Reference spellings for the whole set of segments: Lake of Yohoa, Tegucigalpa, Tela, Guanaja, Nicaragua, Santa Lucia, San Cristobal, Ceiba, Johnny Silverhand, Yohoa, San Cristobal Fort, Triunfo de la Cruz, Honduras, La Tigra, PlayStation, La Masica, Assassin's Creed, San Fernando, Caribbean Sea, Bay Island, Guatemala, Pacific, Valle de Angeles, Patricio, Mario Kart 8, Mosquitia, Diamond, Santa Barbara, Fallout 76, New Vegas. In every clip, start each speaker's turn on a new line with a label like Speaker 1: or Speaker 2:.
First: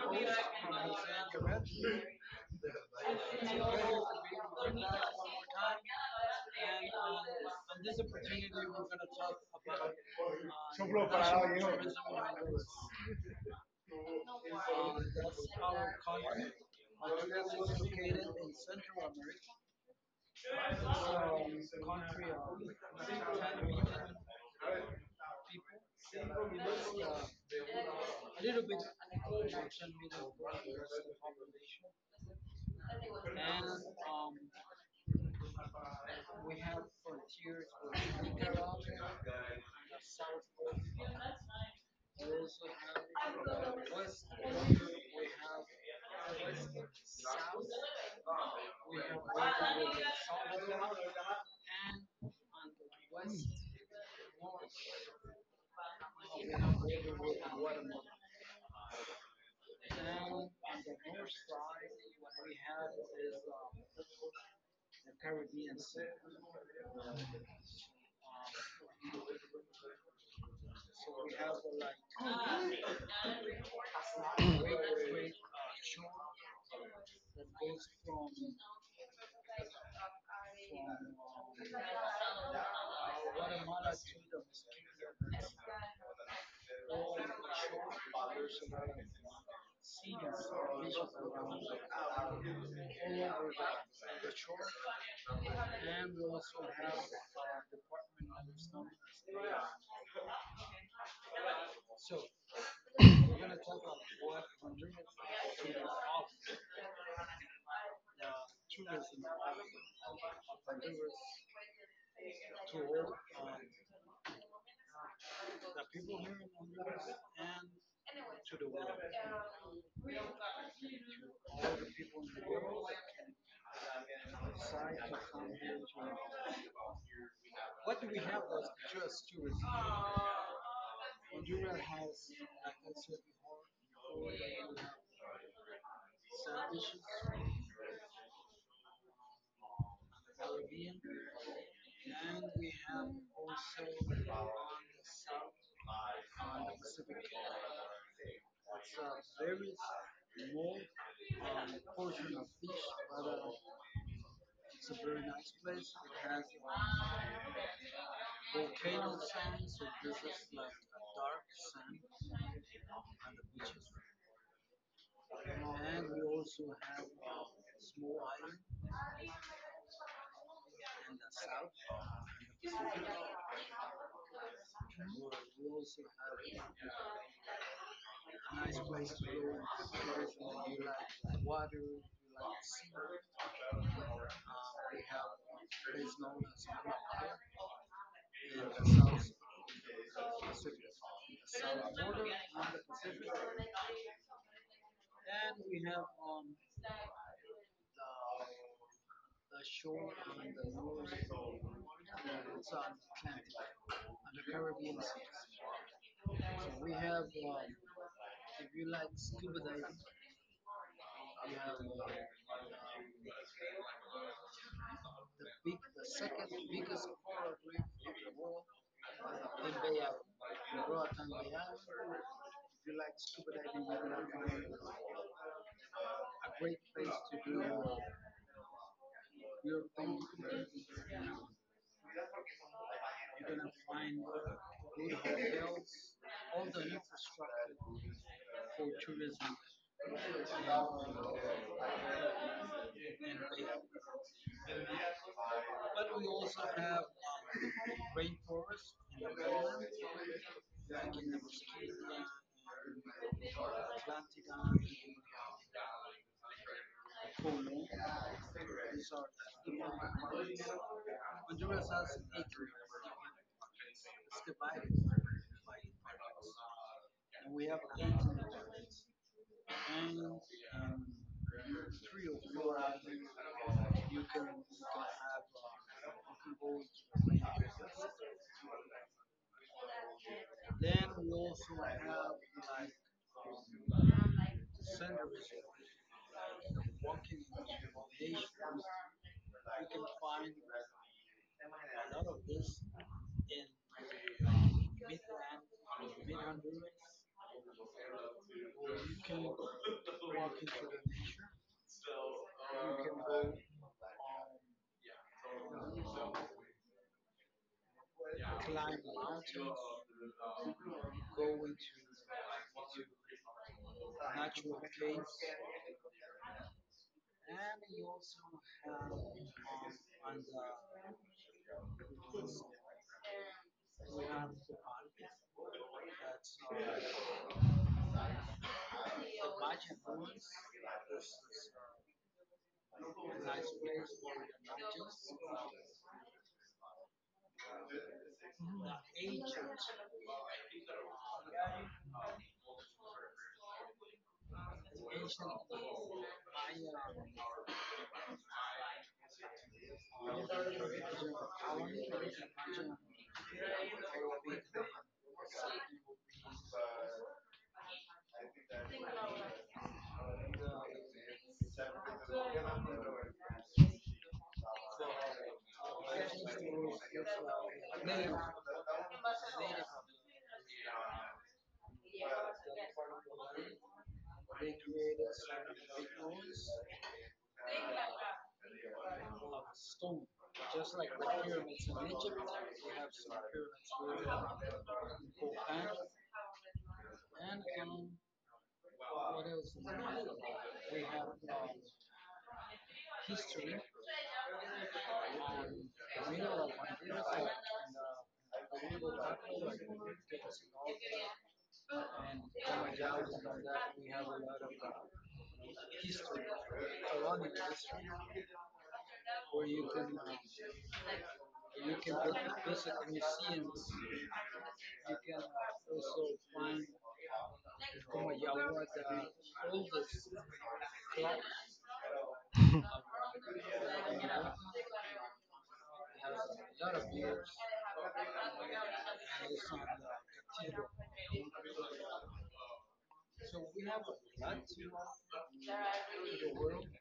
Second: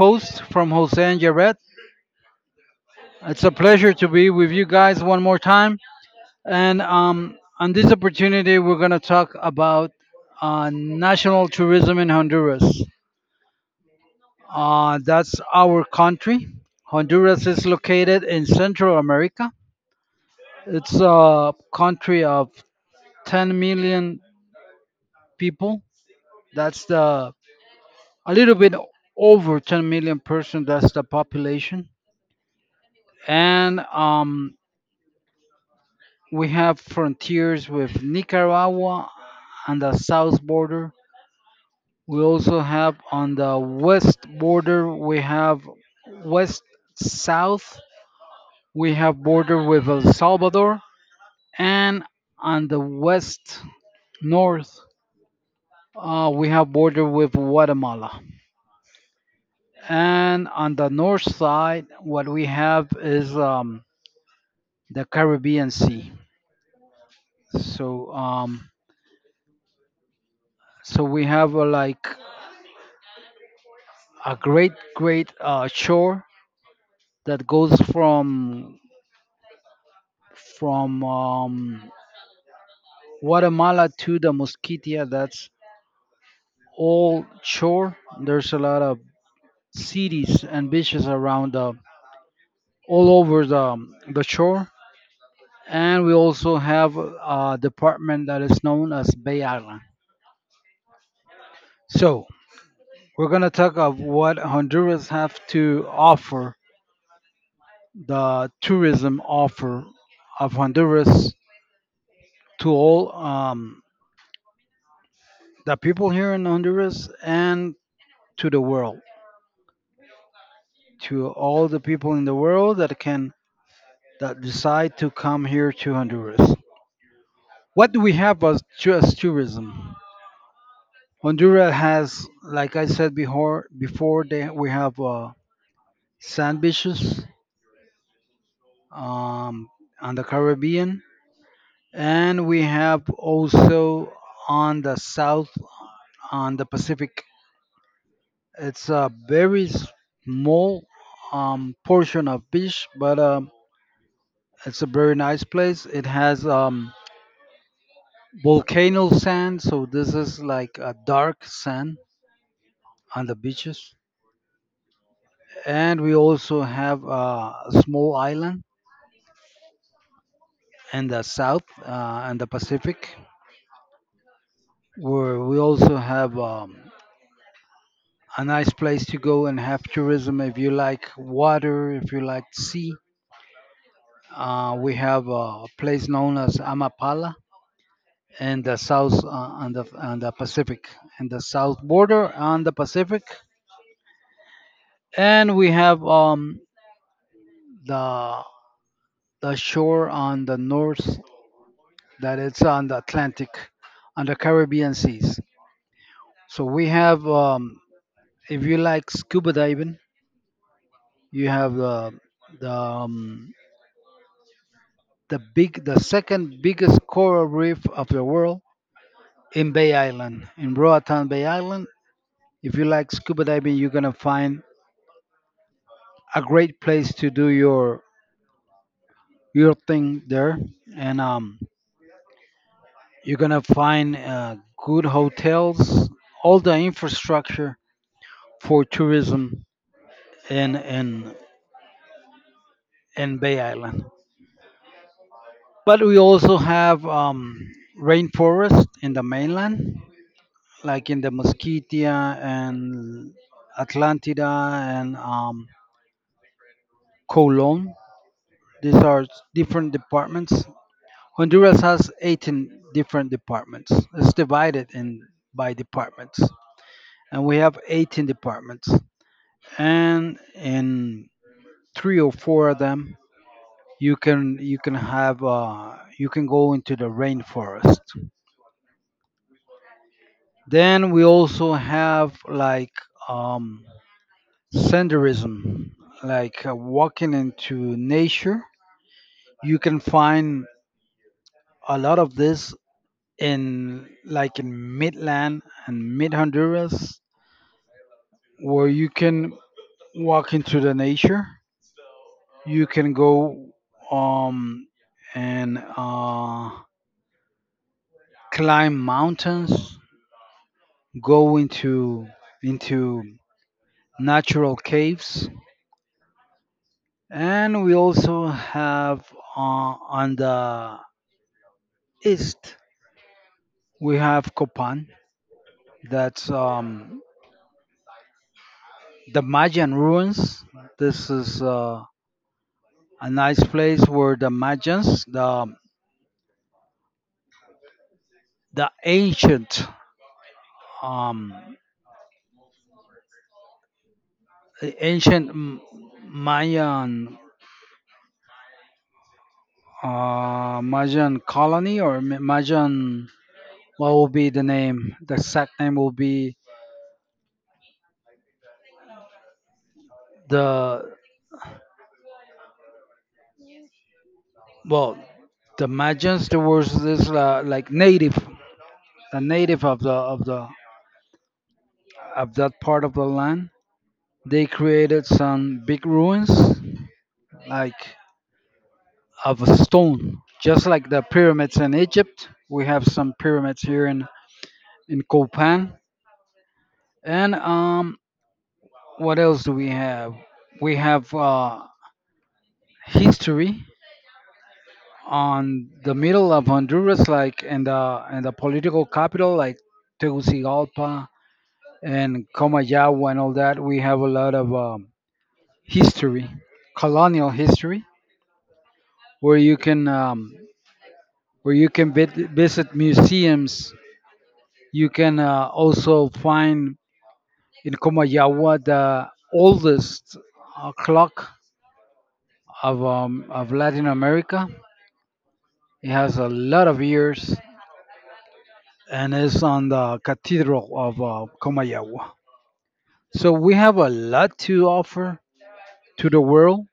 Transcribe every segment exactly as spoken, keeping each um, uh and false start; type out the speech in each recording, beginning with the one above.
Speaker 1: post from Jose and Jared. It's a pleasure to be with you guys one more time. And um, on this opportunity, we're going to talk about uh, national tourism in Honduras. Uh, that's our country. Honduras is located in Central America. It's
Speaker 2: Contrary
Speaker 1: a country of ten million people. That's the a little bit over ten million person. That's the population. And um, We have frontiers with Nicaragua on the south border. We also have on the west border, we have west south. We have border with El Salvador and on the west north uh, we have border with Guatemala. And on the north side, what we have is um, the Caribbean Sea. So um, so we have a, like a great great uh, shore that goes from from um, Guatemala to the Mosquitia. That's all shore. There's a lot of cities and beaches around uh, all over the the shore, and we also have a department that is known as Bay Island. So we're gonna talk of what Honduras have to offer, the tourism offer of Honduras to all um, the people here in Honduras and to
Speaker 2: to all
Speaker 1: the
Speaker 2: to
Speaker 1: world,
Speaker 2: the world.
Speaker 1: to all the people in the world that can that decide to come here to Honduras. What do we have as, tu- as tourism? Honduras has, like I said before, before they, we have uh, sand beaches um, on the Caribbean, and we have also on the south on the Pacific. It's a very small um, portion of beach, but um, it's a very nice place. It has um, volcano sand. So this is like a dark sand on the beaches, and we also have uh, a small island in the south uh, and the Pacific, where we also have um, a nice place to go and have tourism if you like water, if you like sea. Uh, we have a place known as
Speaker 2: Is
Speaker 1: Amapala in the south uh, on the on the Pacific, in the south border on the Pacific, and we have um, the the shore on the north that it's on the Atlantic, on the Caribbean seas. So we have, um, if you like scuba diving, you have the the um, the big, the second biggest coral reef of the world in Bay Island, in Roatan Bay Island. If you like scuba diving, you're gonna find a great place to do your your thing there, and um, you're gonna find uh, good hotels, all the infrastructure for tourism in in in Bay Island. But we also have um, rainforest in the mainland, like in the Mosquitia and Atlantida and um, Colon. These are different departments. Honduras has eighteen different departments. It's divided in by departments, and we have eighteen departments. And in three or four of them, you can you can have uh, you can go into the rainforest. Then we also have like um, senderism, like uh, walking into nature. You can find a lot of this in, like, in midland and mid Honduras where you can walk into the nature. You can go um, and uh, climb mountains, go into into natural caves. And we also have uh, on the east we have Copan. That's um, the Mayan ruins. This is uh, a nice place where the Mayans, the the ancient um, the ancient M- Mayan uh, Mayan colony or Ma- Mayan, what will be the name, the exact name will be the. Well, the Magians, there was this uh, like native, a native of the of the of that part of the land. They created some big ruins like of a stone, just like the pyramids in Egypt. We have some pyramids here in in Copan. And um, what else do we have? We have uh, history on the middle of Honduras, like in the in the political capital, like Tegucigalpa and Comayagua and all that. We have a lot of um, history, colonial history, where you can um, where you can vid- visit museums. You can uh, also find in Comayagua the oldest uh, clock of um, of Latin America. It has a lot of years, and it's on the cathedral of uh, Comayagua. So we have a lot to offer to the world,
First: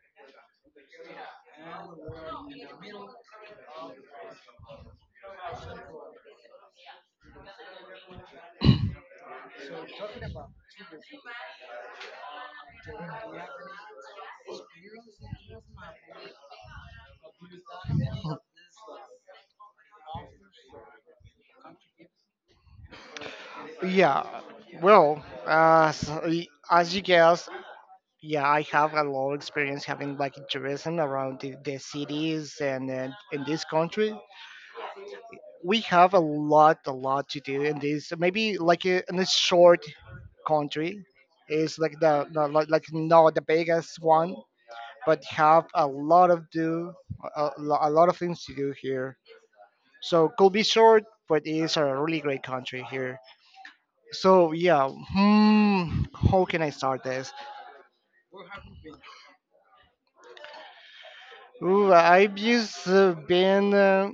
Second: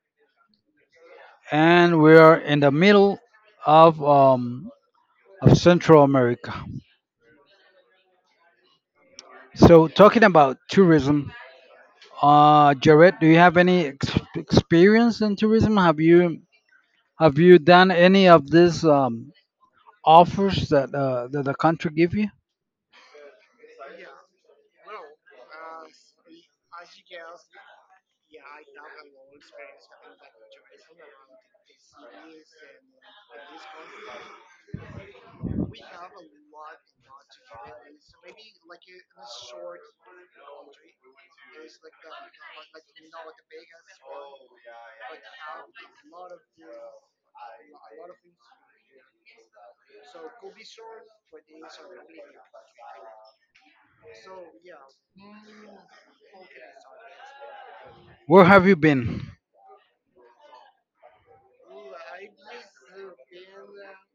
Speaker 1: and we are in the middle of um, of Central America. So talking about tourism, uh, Jared, do you have any ex- experience in tourism? Have you have you done any of these um, offers that uh, that the country give you?
Speaker 2: Yeah. Well, uh, so, y- as you guess, yeah, I have a lot of experience having like tourism around the, the cities and uh, in this country. We have a lot, a lot to do in this. Maybe like a in a short country is like the, the like like not the biggest one, but have a lot of do a, a lo- a lot of things to do here. So could be short, but it is a really great country here. So yeah, hmm, how can I start this?
Speaker 1: Where have you been?
Speaker 2: Ooh, I've just uh, been uh,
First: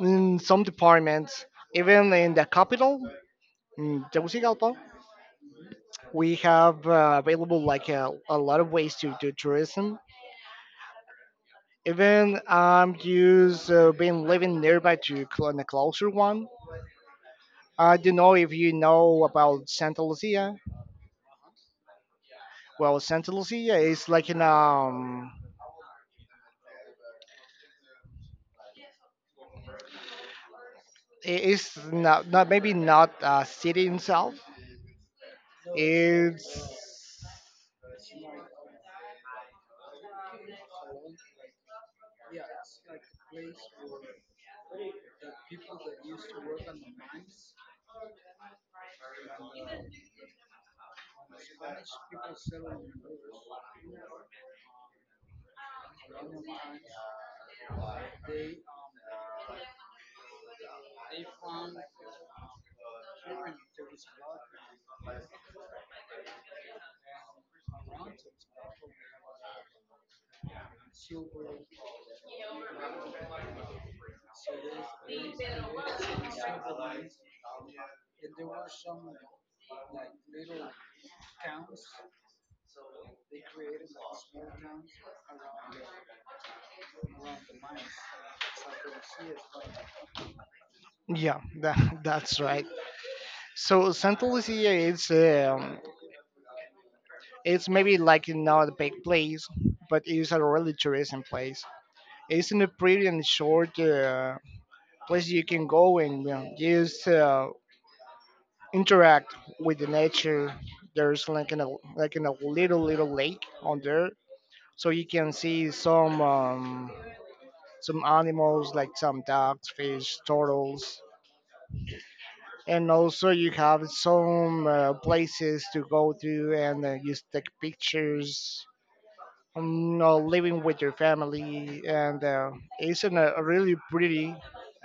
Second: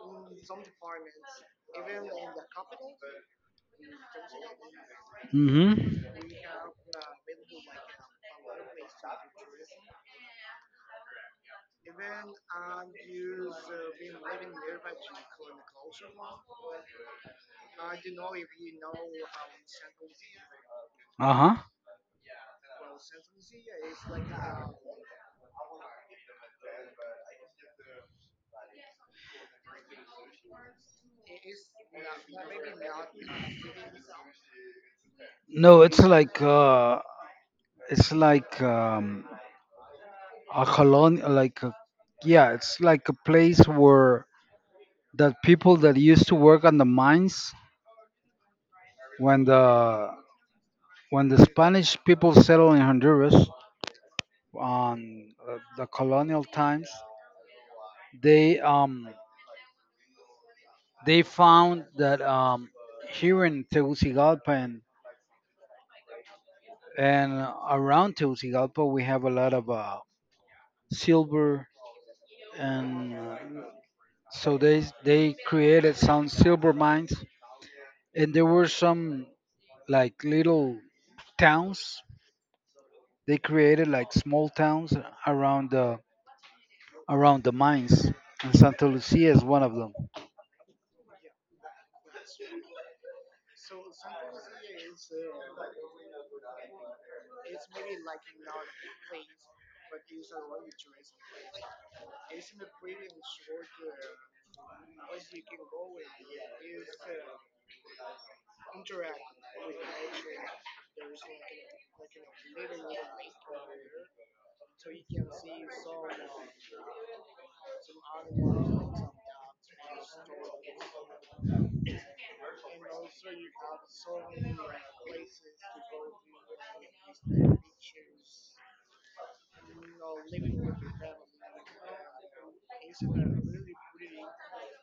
Speaker 2: in some departments, even in the capital, in Tegucigalpa.
Speaker 1: Mm-hmm.
Speaker 2: We have uh, available like a, a lot of ways to do tourism. Even I'm just uh, been living nearby to cl- in a closer one. I don't know if you know about Santa Lucia.
Speaker 1: Uh-huh.
Speaker 2: Well, Santa Lucia is like an um, I- it's not, not maybe not a city itself.
Speaker 1: No, it's like uh,
Speaker 2: It's
Speaker 1: it's like um, a colony, like a, yeah, it's like a place where that people that used to work on the mines when the when the Spanish people settled in Honduras on uh, the colonial times, they um, they found that um, here in Tegucigalpa and, and around Tegucigalpa we have a lot of uh, silver and uh, so they they created some silver mines, and there were some like little towns. They created like small towns around the. around the mines, and Santa Lucia is one of them.
Speaker 2: yeah, that, that's right. So Santa Lucia is um, it's maybe like not a big place, but it's a really tourism place. It's in a pretty and short uh, place you can go and you know, just uh, interact with the nature. There's like in a like in a little little lake on there, so you can see some um, some animals like some ducks, fish, turtles, and also you have some uh, places to go to and uh, you take pictures, um, you know, living with your family, and uh, it's in a really pretty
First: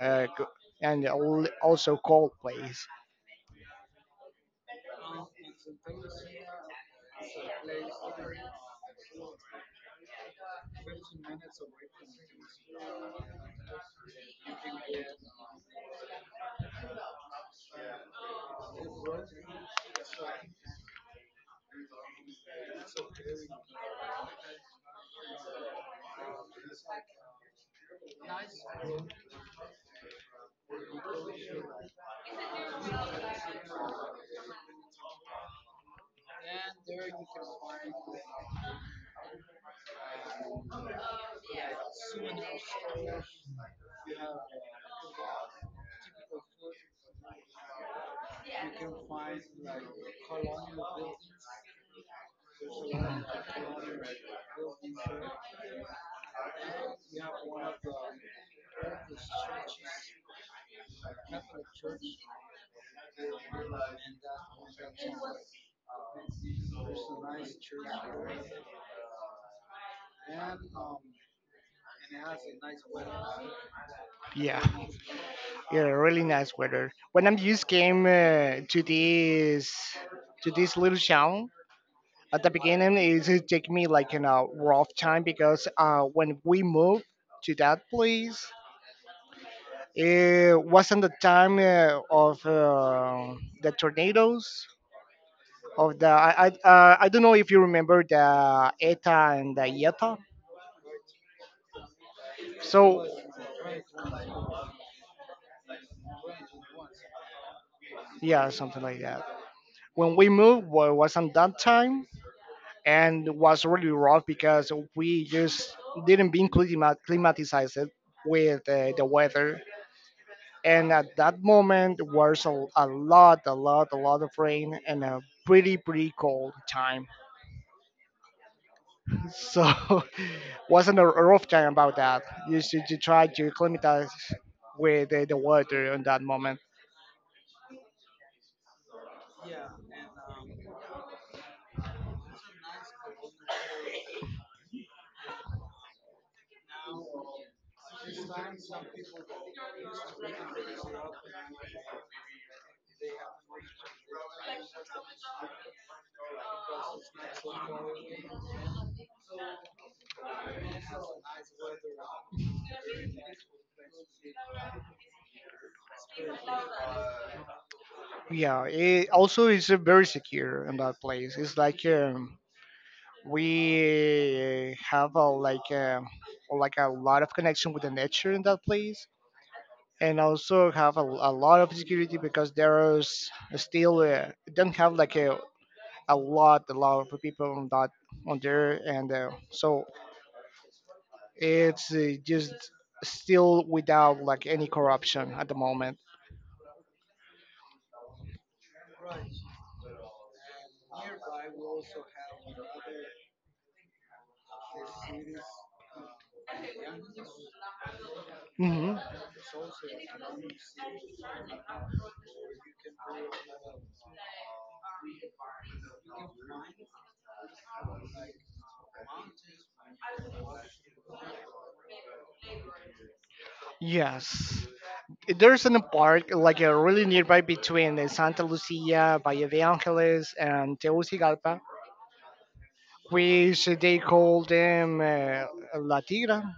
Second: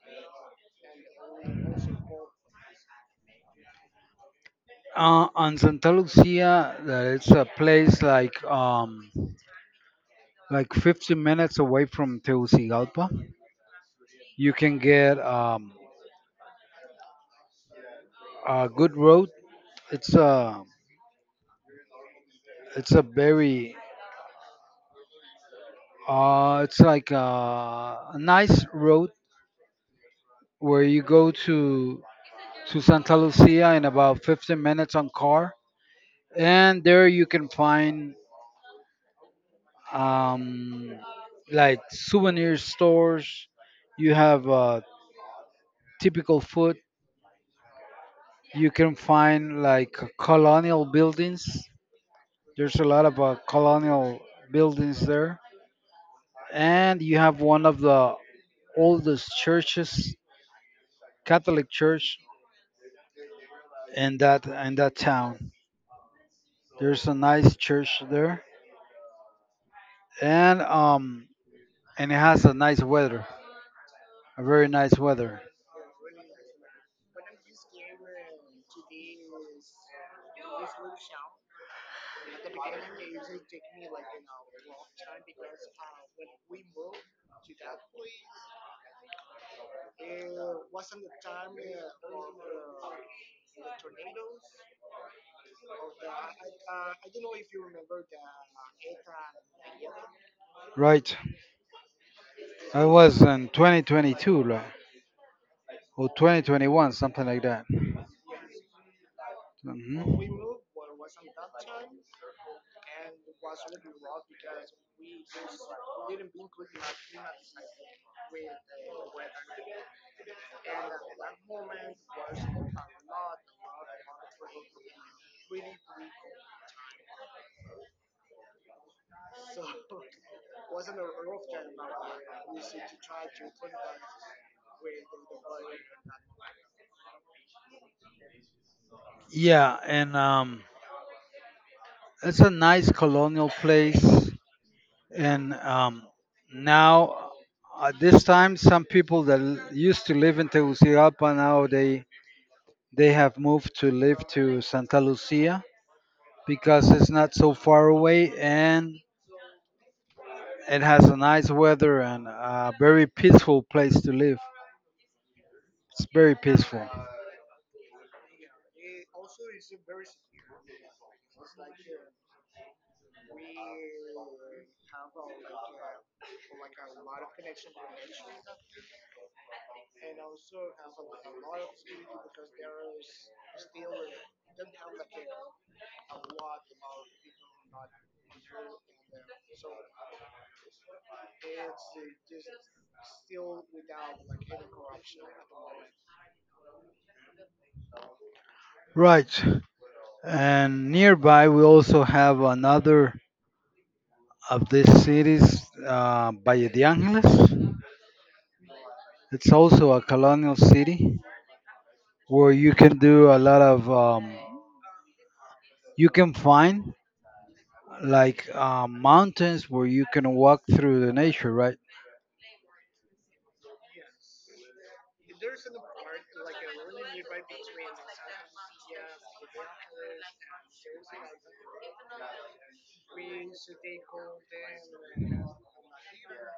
Speaker 2: uh, co- and al- also cold place.
Speaker 1: Uh, on Santa Lucia, uh, it's a place like um, like fifty minutes away from Tegucigalpa. You can get um, a good road. It's a it's a very uh, it's like a, a nice road where you go to to Santa Lucia in about fifteen minutes on car, and there you can find um, like souvenir stores. You have uh, typical food. You can find like colonial buildings. There's a lot of uh, colonial buildings there, and you have one of the oldest churches, Catholic church, in that in that town. There's a nice church there, and um, and it has a nice weather, a
Speaker 2: Yeah.
Speaker 1: very nice weather.
Speaker 2: Yeah, really nice weather when I just came uh, to this to this little town. At the beginning it just took me like in a rough time because uh, when we moved to that place, it wasn't the time uh, of uh, the tornadoes of the I I, uh, I don't know if you remember the E T A and the I E T A.
Speaker 1: Right, I
Speaker 2: So
Speaker 1: was in twenty twenty-two, right? Or twenty twenty-one, something like that.
Speaker 2: yeah, something like that. When
Speaker 1: Hmm.
Speaker 2: we moved, well, it wasn't that time, and was really rough because we just didn't being climat- climatized with uh, the weather. And at that moment, was a, a lot, a lot, a lot of rain and a pretty, pretty cold time. So wasn't a rough time about that. You should you try to acclimatize with the, the water in that moment.
Speaker 1: Yeah, and um, it's a nice colonial place. And um, Now, at this time, some people that l- used to live in Tegucigalpa now they they have moved to live to Santa Lucia because it's not so far away, and it has a nice weather and a very peaceful place to live. It's very peaceful.
Speaker 2: Yeah, it also is uh, very secure in that place. It's like um, we have a like a, like a lot of connection with the nature in that place, and also have a, a lot of security because there is still uh, don't have like a a lot, a lot of people on that on there, and uh, so it's uh, just still without like any corruption at the moment.
Speaker 1: Right. And nearby, we also have another of these cities, uh, Valle de Angeles.
Speaker 2: Hmm.
Speaker 1: It's also a colonial city where you can do a lot of, um, you can find like uh, mountains where you can walk through the nature, right?
Speaker 2: Yes. There's an park like uh, really nearby between uh, Santa Lucia, Valle de Angeles, and Tegucigalpa, which they call them uh, La Tigra.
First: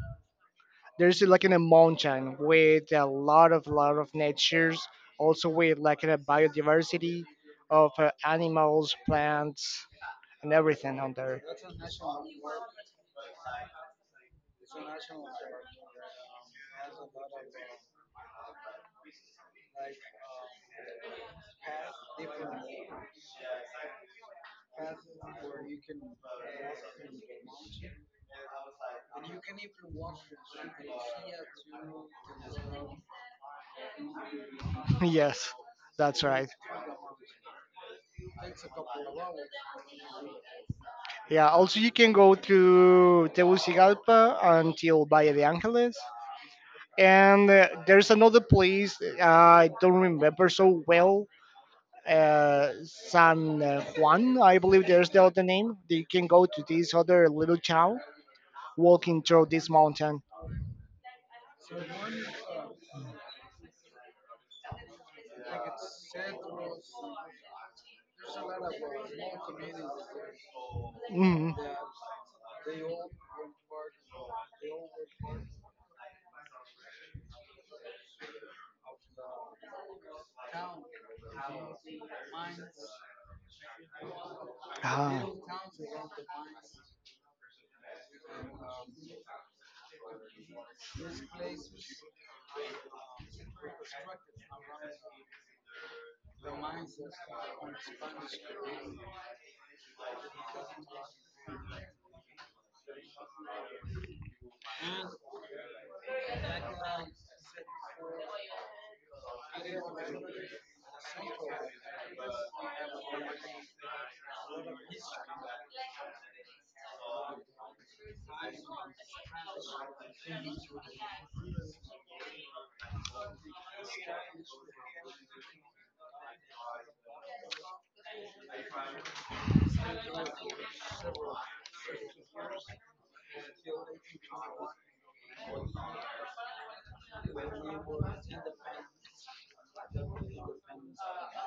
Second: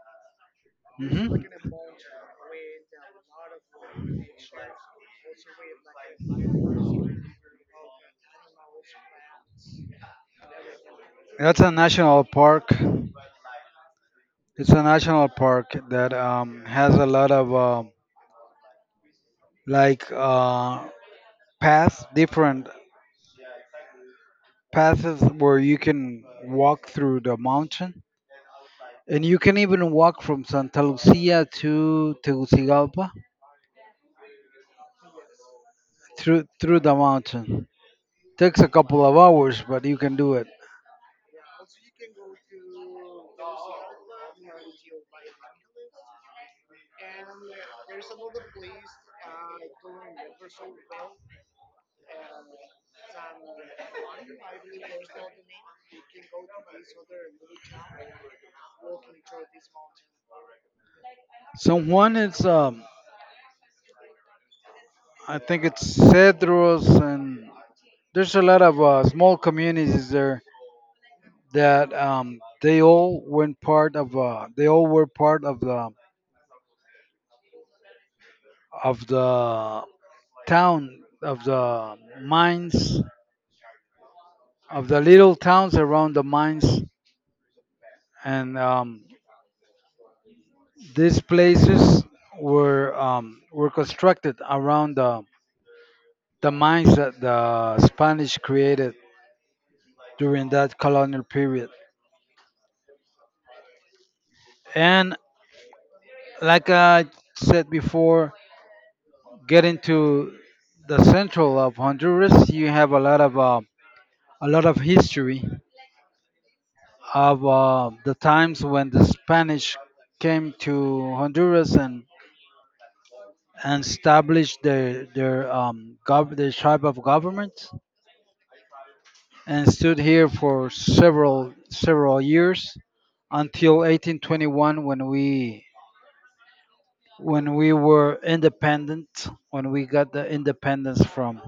Speaker 2: There's
Speaker 1: Hmm.
Speaker 2: like in a mountain with a lot of lot of natures, also with like a biodiversity of uh, animals, plants, and everything on there.
Speaker 1: That's a national park. It's a national park that um, has a lot of uh, like uh, paths, different paths where you can walk through the mountain. And you can even walk from Santa Lucia to Tegucigalpa
Speaker 2: Yes, that's
Speaker 1: through
Speaker 2: right.
Speaker 1: through the mountain. Takes a couple of hours, but you can do it.
Speaker 2: Yeah, also you can go through Tegucigalpa until Valle de Angeles, and uh, there's another place, uh, I don't remember so well, uh, San Juan I believe there's the other name. You can go to this other little town walking through this mountain.
Speaker 1: So one is um, I think it's Cedros, and there's a lot of uh, small communities there
Speaker 2: Mhm.
Speaker 1: that um, they all went part of uh, they all were part of the of the town of the mines, of the little
Speaker 2: Ah.
Speaker 1: towns around the mines. And um, these places were um, were constructed around the, the mines that the Spanish created during that colonial period. And like I said before, getting to the central of Honduras, you have a lot of uh, a lot of history of uh, the times when the Spanish came to Honduras and and established their their um, gov- their type of government, and stood here for several several years until eighteen twenty-one when we when we were independent, when we got the independence from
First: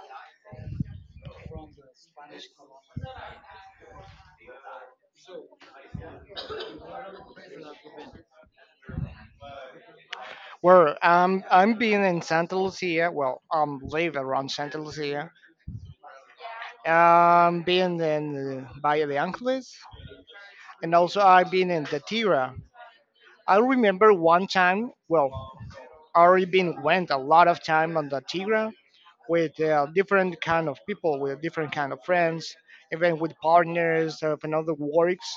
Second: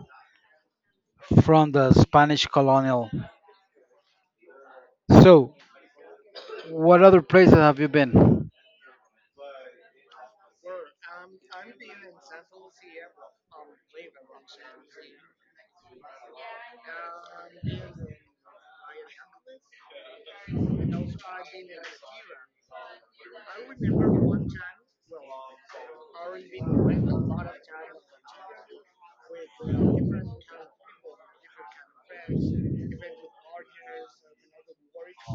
Speaker 1: from the Spanish colonial. So, what other places have you been?
Speaker 2: Well, um, I'm being in Santa Lucia. Well, I'm live around Santa Lucia. Um, been in uh, Valle de Angeles, and also I've been in the Tira. I remember one time. Well, I already been went a lot of time on the Tira with uh, different kind of people, with different kind of friends, even with partners of another works.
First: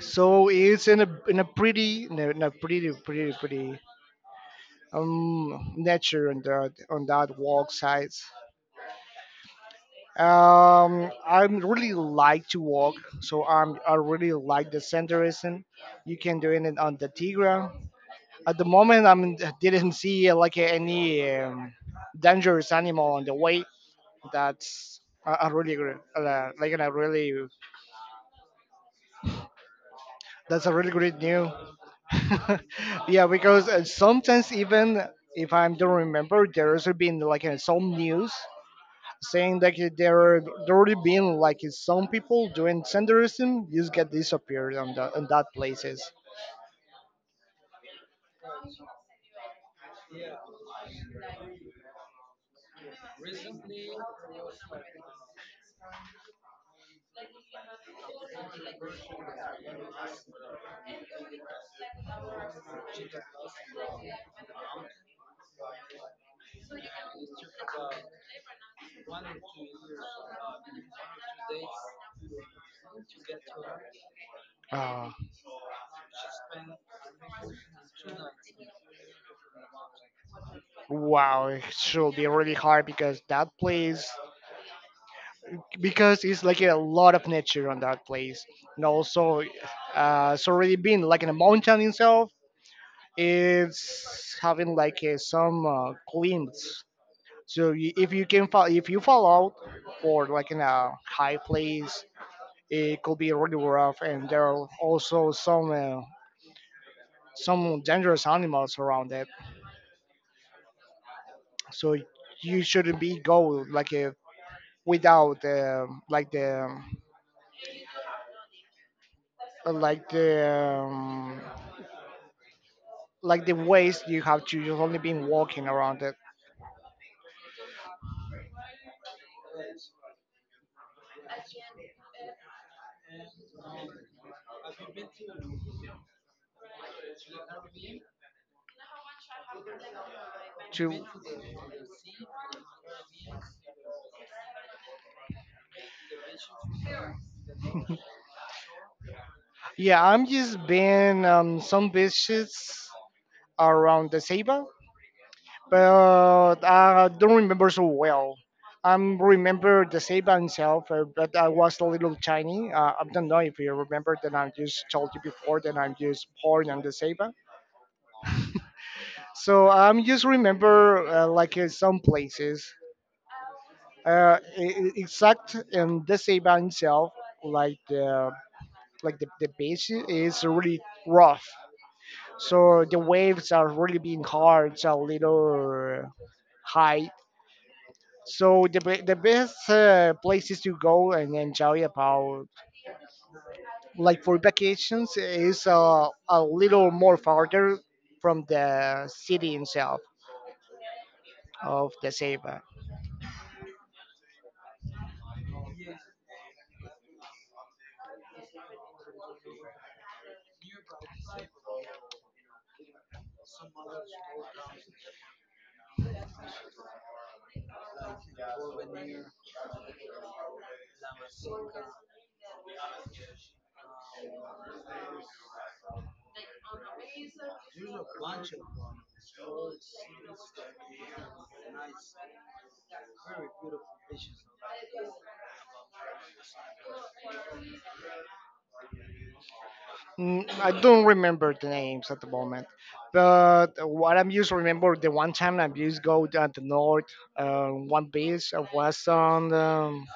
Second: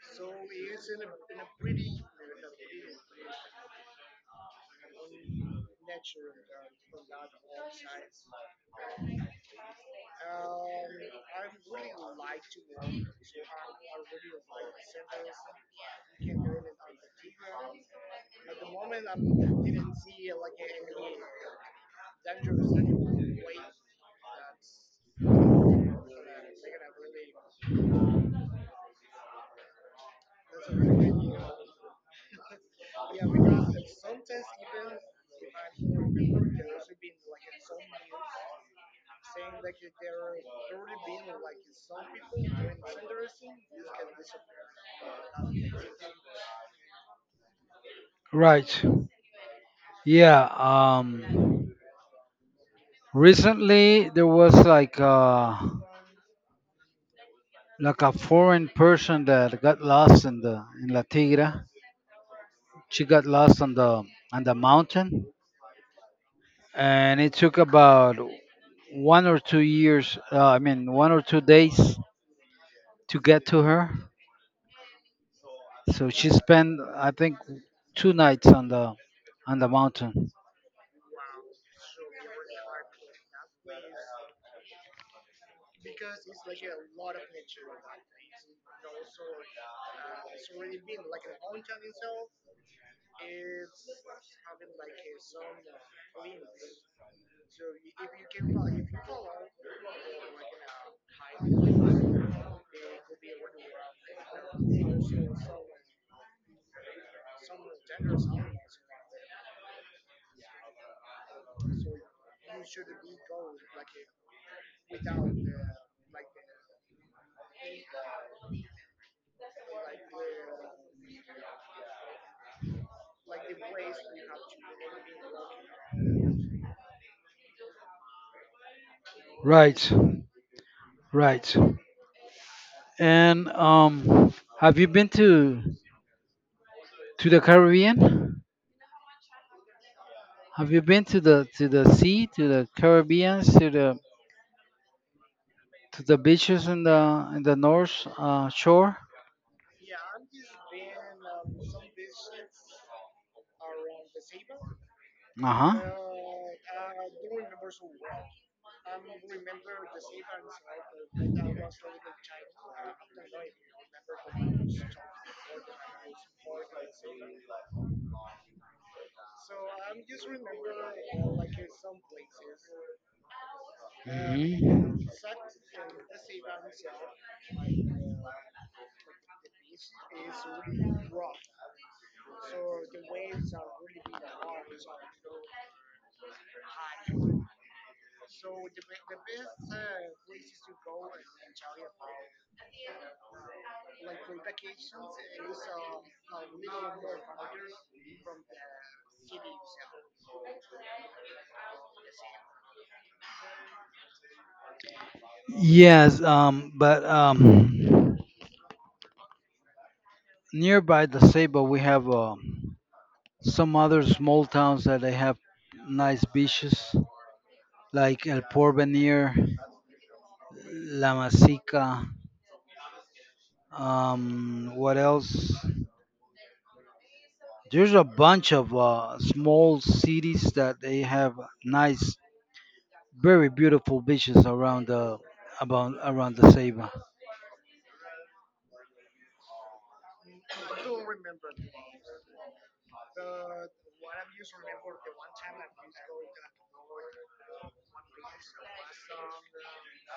Speaker 2: So it's in a in a pretty no not pretty pretty pretty um nature on that on that walk side. Um, I really like to walk, so I'm I really like the centerism. You can do it on the Tigra. At the moment, I didn't see uh, like any um, dangerous animal on the way. That's I, I really gr- uh, like I really That's a really great new. Yeah, because uh, sometimes even if I don't remember, there's been like uh, some news saying that uh, there are there already been like uh, some people doing senderism just get disappeared on the on that places.
Speaker 1: Right. Yeah. Um. Recently, there was like uh like a foreign person that got lost in the in La Tigra. She got lost on the on the mountain, and it took about one or two years. Uh, I mean, one or two days to get to her.
Speaker 2: Uh,
Speaker 1: So she spent, I think, two nights on the on the mountain.
Speaker 2: wow, it should be really hard because that place, because it's like a lot of nature on that place, and also uh, it's already been like in a mountain itself, it's having like a, some uh, glimpse. So you, if you can fall, if you fall out or like in a high place, it could be really rough. And there are also some uh, some dangerous animals around it. So you shouldn't be go like a, without uh, like the like the um, like the ways you have to you've only been walking around it.
Speaker 1: Right, right. And um, have you been to to the Caribbean? Have you
Speaker 2: To
Speaker 1: been to the to the sea, to the Caribbean, to the to the beaches in the in the north uh, shore.
Speaker 2: Yeah, I'm just being um, some beaches around the Ceiba,
Speaker 1: Uh huh.
Speaker 2: but I don't remember so well. I remember the Ceiba itself, uh, but I was a little tiny. Uh, I don't know if you remember that I just told you before that I'm just born on the Ceiba. So I'm just remember uh, like uh, some places, uh, e- e-
Speaker 1: Hmm.
Speaker 2: exact in the Ceiba itself, like the like the, the beach is really rough, so the waves are really being hard, it's a little high. So the, be- the best uh, places to go and enjoy about like for vacations is uh, a little more farther from the city itself of the Ceiba.
Speaker 1: Yes, um, but um, nearby the Ceiba, we have uh, some other small towns that they have nice beaches, like El Porvenir, La Masica. Um, what else? There's a bunch of uh, small cities that they have nice, very beautiful beaches around the about around the Ceiba.
Speaker 2: Mm, I don't remember the names at the moment, but what I'm used to remember the one time I used go down the north, uh, one beach uh, was on um,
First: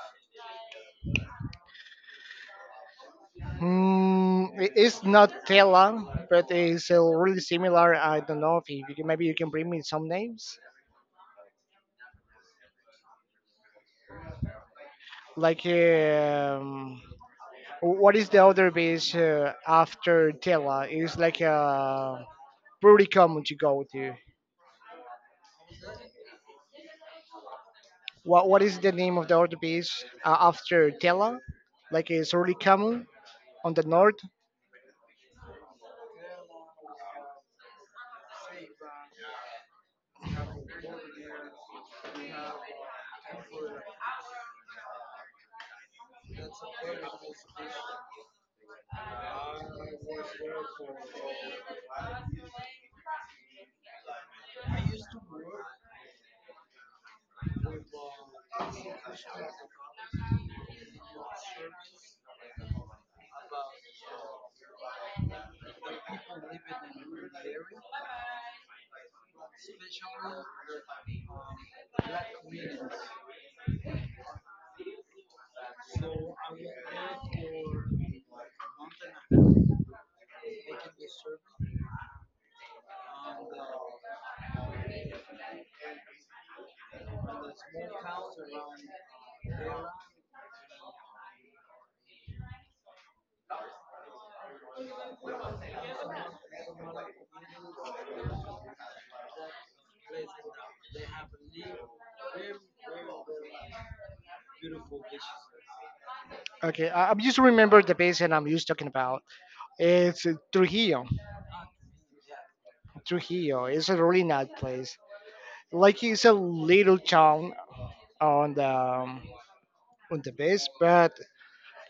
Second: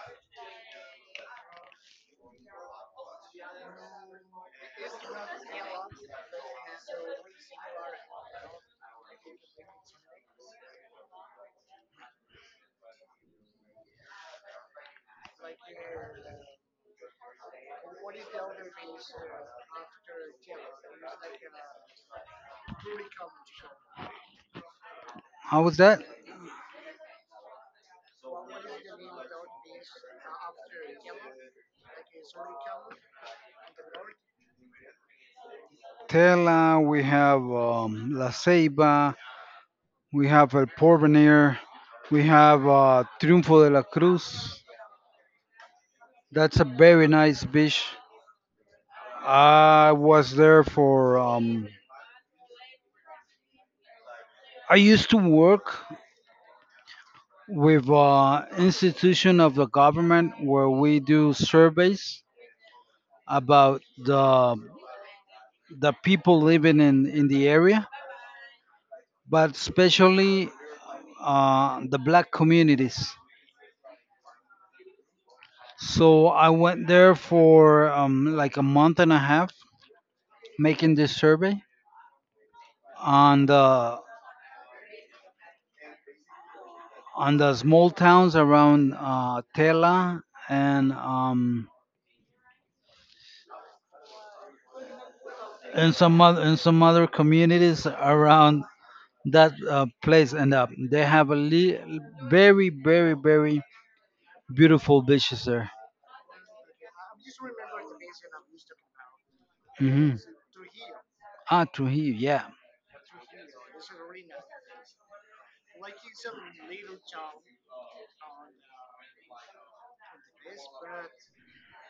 Speaker 2: mm, it- it's not Tela, but it's uh, really similar. I don't know if you, can- maybe you can bring me some names. Like, um, what is the other beach uh, after Tela? It's like uh, pretty common to go to.
Speaker 1: How was that?
Speaker 2: What What is the name of the other beach uh, after Tela? Like, it's really common on the north.
Speaker 1: Tela, we have um, La Ceiba, we have El Porvenir, we have uh, Triunfo de la Cruz. That's a very nice beach. I was there for. Um, I used to work with uh, institution of the government where we do surveys about the the people living in in the area, but especially uh, the black communities. So I went there for um, like a month and a half making this survey on the on the small towns around uh, Tela and um, and some other and some other communities around that uh, place. And uh, they have a li- very very very beautiful beaches there.
Speaker 2: Okay, I, I'm just remember the beach and I'm just talking about.
Speaker 1: Hmm.
Speaker 2: It's Trujillo.
Speaker 1: Ah, Trujillo, yeah.
Speaker 2: Trujillo. It's a really nice place. Like it's a little town on the um, on the base, but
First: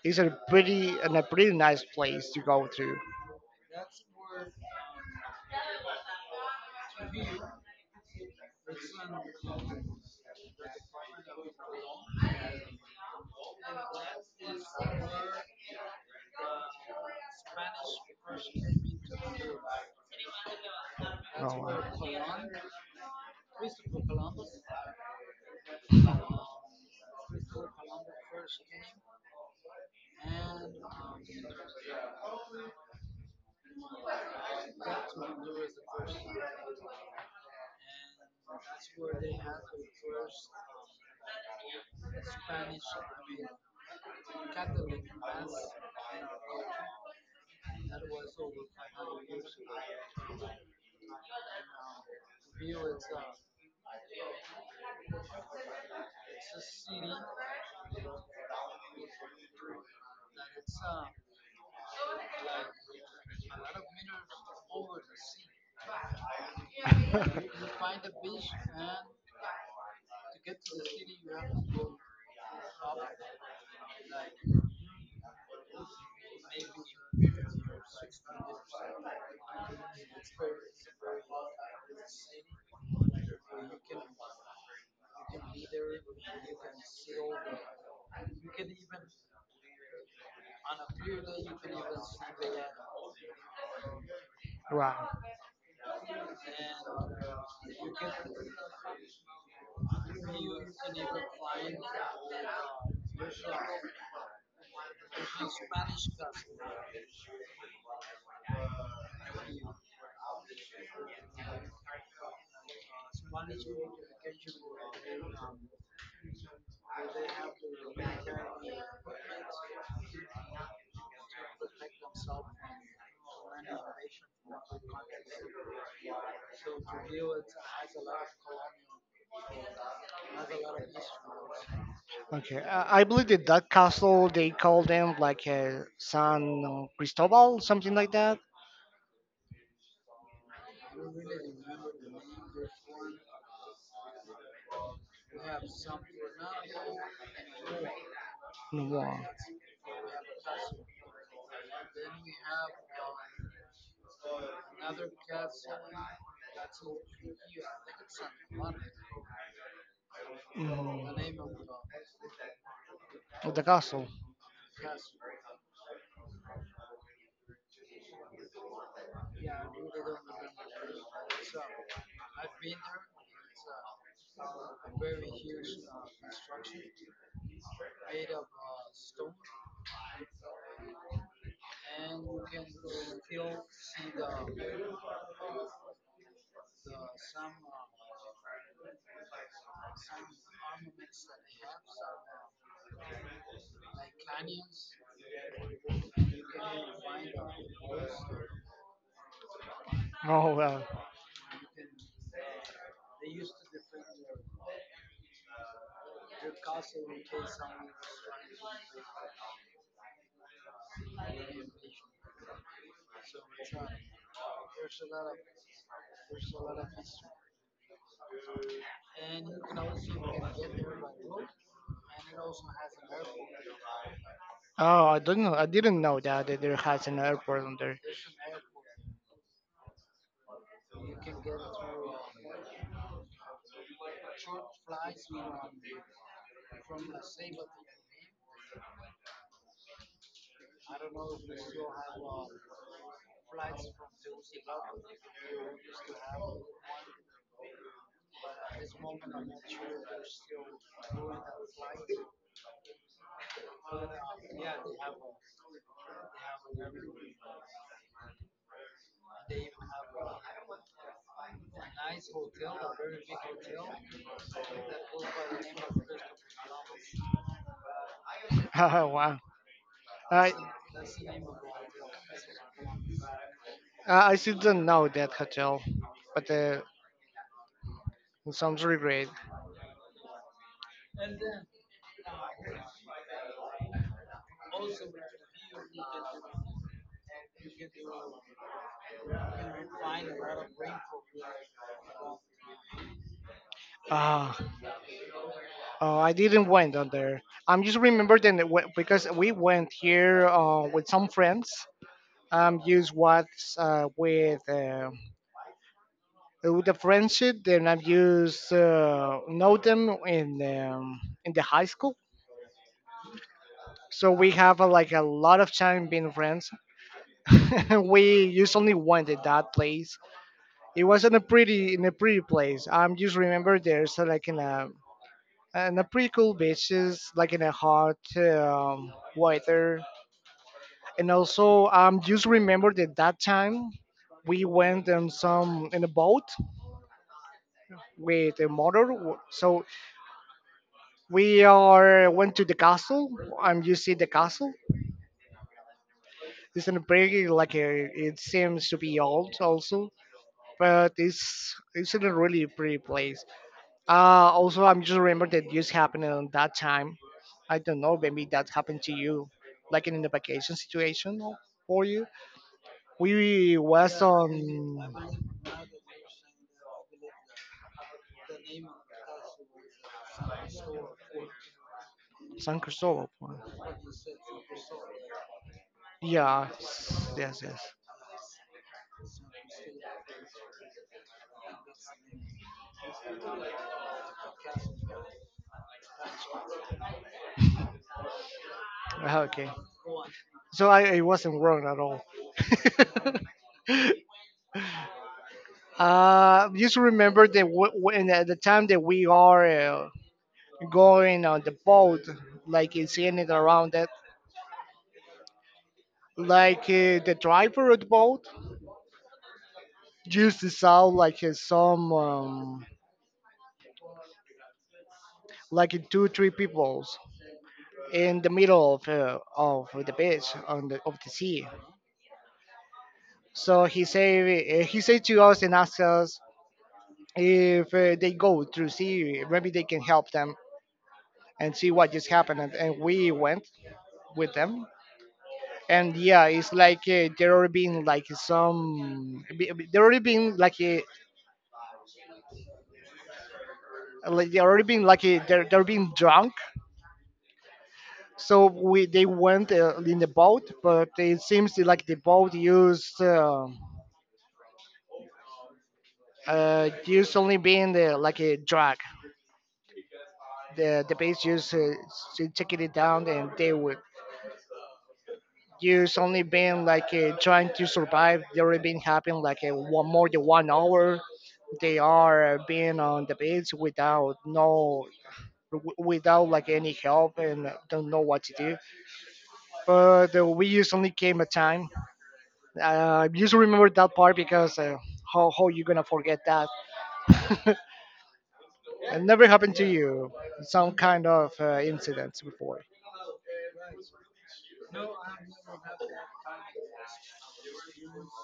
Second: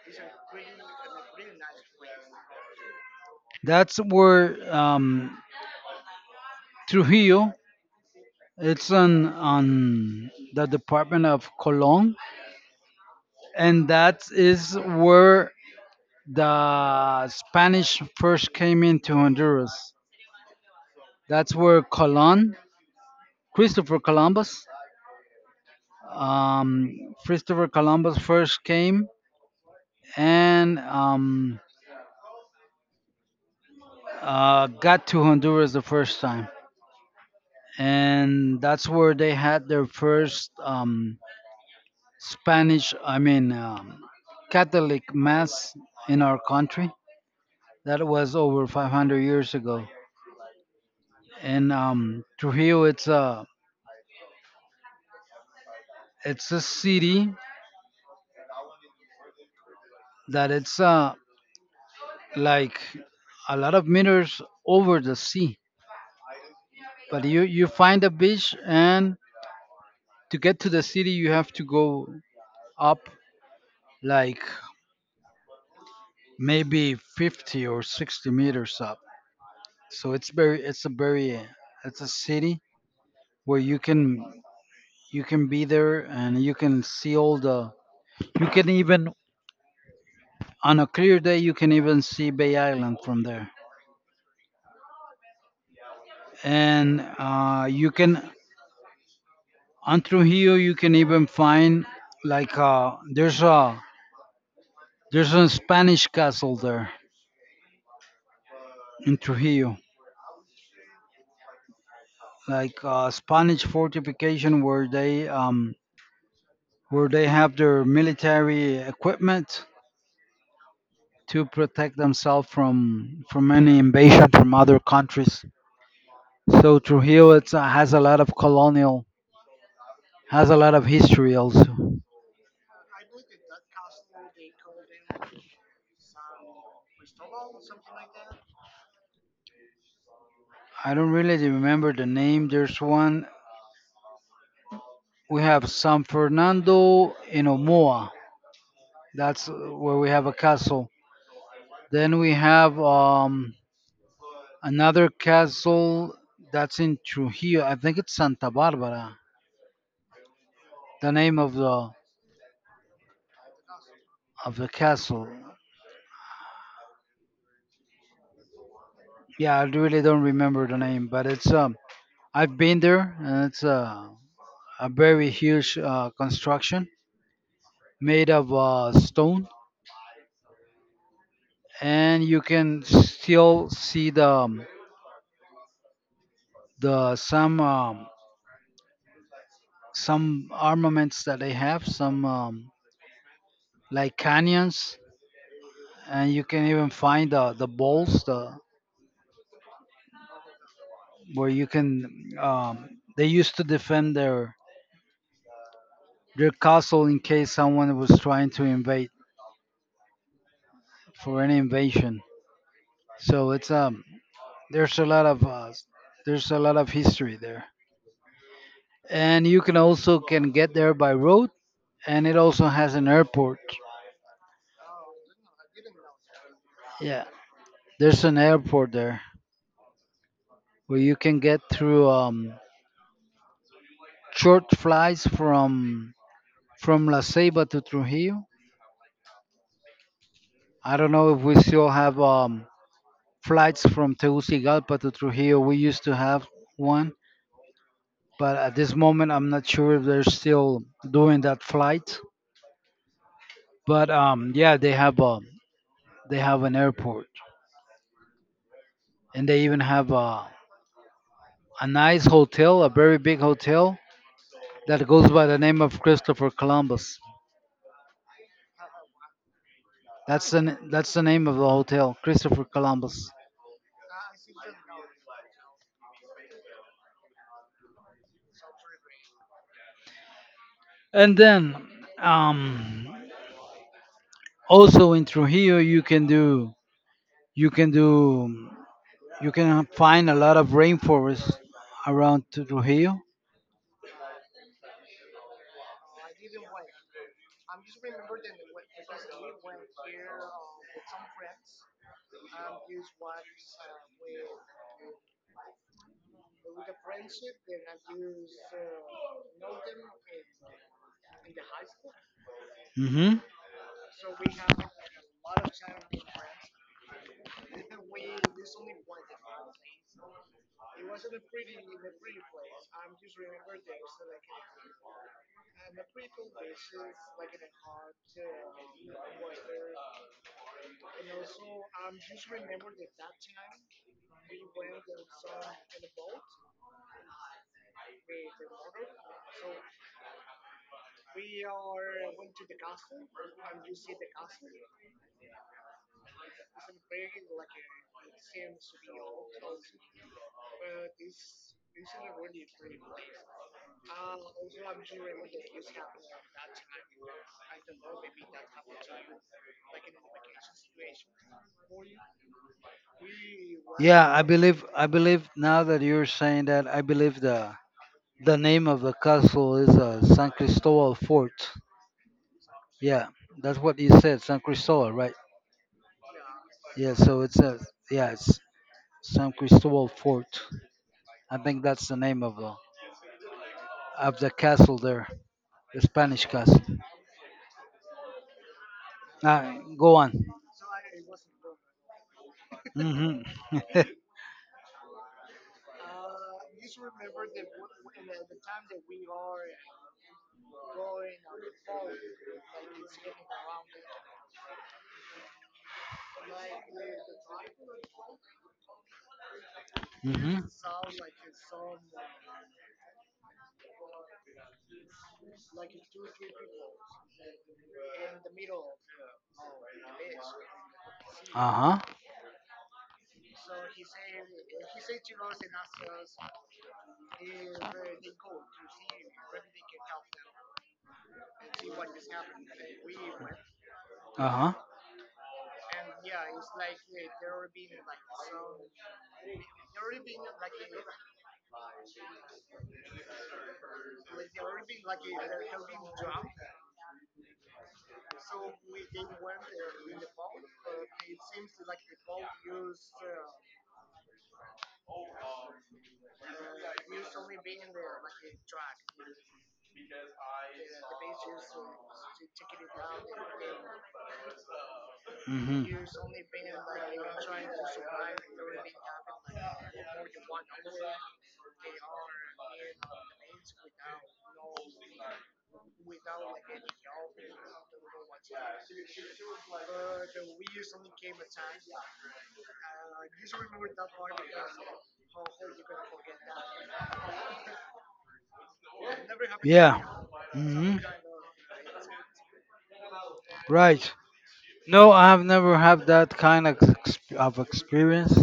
Speaker 2: it's a pretty and a pretty nice place to go to.
Speaker 1: That's where um, Trujillo, it's on on the department of Colon, and that is where the Spanish first came into Honduras.
Speaker 2: Oh,
Speaker 1: That's where
Speaker 2: wow.
Speaker 1: Colon, Christopher Columbus, um, Christopher Columbus first came and um, uh, got to Honduras the first time, and that's where they had their first um, Spanish, I mean um, Catholic mass in our country. That was over five hundred years ago. And um, Trujillo, it's a it's a city that it's uh, like a lot of meters over the sea. But you you find a beach, and to get to the city, you have to go up, like maybe fifty or sixty meters up. So it's very it's a very uh, it's a city where you can you can be there and you can see all the, you can even, on a clear day you can even see Bay Island from there.
Speaker 2: Wow.
Speaker 1: And uh, you can, on through here, you can even find, like uh, there's a there's a Spanish castle there in Trujillo, like uh, Spanish fortification where they um, where they have their military equipment to protect themselves from from any invasion from other countries. So Trujillo, it's, uh, has a lot of colonial, has a lot of history also.
Speaker 2: Okay, uh, I believe that that castle they call them like uh, San Cristobal, something like that.
Speaker 1: I don't really remember the name. There's one, we have San Fernando in Omoa.
Speaker 2: No, wow.
Speaker 1: That's where we have a castle. Then we have um, another castle that's in Trujillo. I think it's Santa Barbara.
Speaker 2: Mm,
Speaker 1: The name of the,
Speaker 2: the castle.
Speaker 1: of the castle. Yeah, I really don't remember the name, but it's um I've been there and it's a a very huge uh, construction made of uh, stone, and you can still see the um, the some um, some armaments that they have, some um, like canyons, and you can even find uh, the bowls, the,
Speaker 2: Oh well.
Speaker 1: where you can. Um, they used to defend their their castle in case someone was trying to invade, for any invasion. So it's um there's a lot of uh, there's a lot of history there, and you can also can get there by road, and it also has an airport.
Speaker 2: Oh, I don't know. I didn't know that, that there has an
Speaker 1: Yeah,
Speaker 2: airport on there.
Speaker 1: there's an airport there where you can get through um, short flights from from La Ceiba to Trujillo. I don't know if we still have um, flights from Tegucigalpa to Trujillo. We used to have one, but at this moment, I'm not sure if they're still doing that flight. But um, yeah, they have a, they have an airport, and they even have a a nice hotel, a very big hotel that goes by the name of Christopher Columbus.
Speaker 2: Wow.
Speaker 1: That's
Speaker 2: I
Speaker 1: the n- that's the name of the hotel, Christopher Columbus.
Speaker 2: I I still don't know that hotel, but uh, it sounds really great.
Speaker 1: And then um, also in Trujillo you can do, you can do you can find a lot of rainforests around Trujillo.
Speaker 2: Ah, oh, I didn't went on there. I'm just remember then that it because we went here uh, with some friends. Um, used what uh, with uh, with the friendship. Then I've used uh, know them in um, in the high school.
Speaker 1: Hmm.
Speaker 2: So we have uh, like a lot of time being friends. We just only went at that place. It was in a pretty in a pretty place. I'm just remember there's uh, like in a in a pretty cool beaches, like in a hot um, weather, and also um just remember that that time we went in some in a boat with a motor. So we are went to the castle. I'm you see the castle. It's in a pretty like a, it seems to be old also, but it's it's in a really pretty place. Uh, also, I'm just remember that this happened on that time. I don't know, maybe that happened to you, like in the vacation situation for you. We was
Speaker 1: Yeah, I
Speaker 2: on
Speaker 1: believe I believe now that you're saying that, I believe the the name of the castle is uh, San Cristobal Fort.
Speaker 2: San
Speaker 1: Yeah,
Speaker 2: Cristobal.
Speaker 1: that's what you said, San Cristobal, right?
Speaker 2: Yeah,
Speaker 1: Yeah, so it's
Speaker 2: yes,
Speaker 1: a,
Speaker 2: yes.
Speaker 1: yeah, it's San Cristobal Fort. I think that's the name of the, of the castle there, the Spanish castle.
Speaker 2: Ah, okay,
Speaker 1: Uh, go on.
Speaker 2: so I, I wasn't wrong at all.
Speaker 1: Mhm.
Speaker 2: Uh, just remember that w- when at the time that we are uh, going on the boat, like in seeing it around that, like uh, the driver of the boat used
Speaker 1: Mhm.
Speaker 2: to sound like uh, some um, like uh, two three peoples in the middle of uh, of the beach on the of the sea.
Speaker 1: Uh huh.
Speaker 2: So he said uh, he said to us and asked us if uh, they go through sea maybe they can help them and see what just happened, and, and we went
Speaker 1: Uh
Speaker 2: with
Speaker 1: huh.
Speaker 2: them. And yeah, it's like uh, there already been like some there already been like a like they already been like a, they're they're being drunk. So we they went uh, in the boat, but it seems like the boat used uh, uh, used only being the like a drag. The the base used uh, to taking it down, and they would
Speaker 1: Mhm.
Speaker 2: use only being like uh, trying to survive. They already been having like a one more than one hour. They are being on the base without no w- without like any help and don't know what to do. But uh, we just only came a time. Uh, just remember that part because uh, how how you gonna forget that? it never happened to
Speaker 1: Yeah.
Speaker 2: you. Some
Speaker 1: Mhm.
Speaker 2: kind of uh, incidents before.
Speaker 1: Right. No, I've never had that kind of ex- of experience.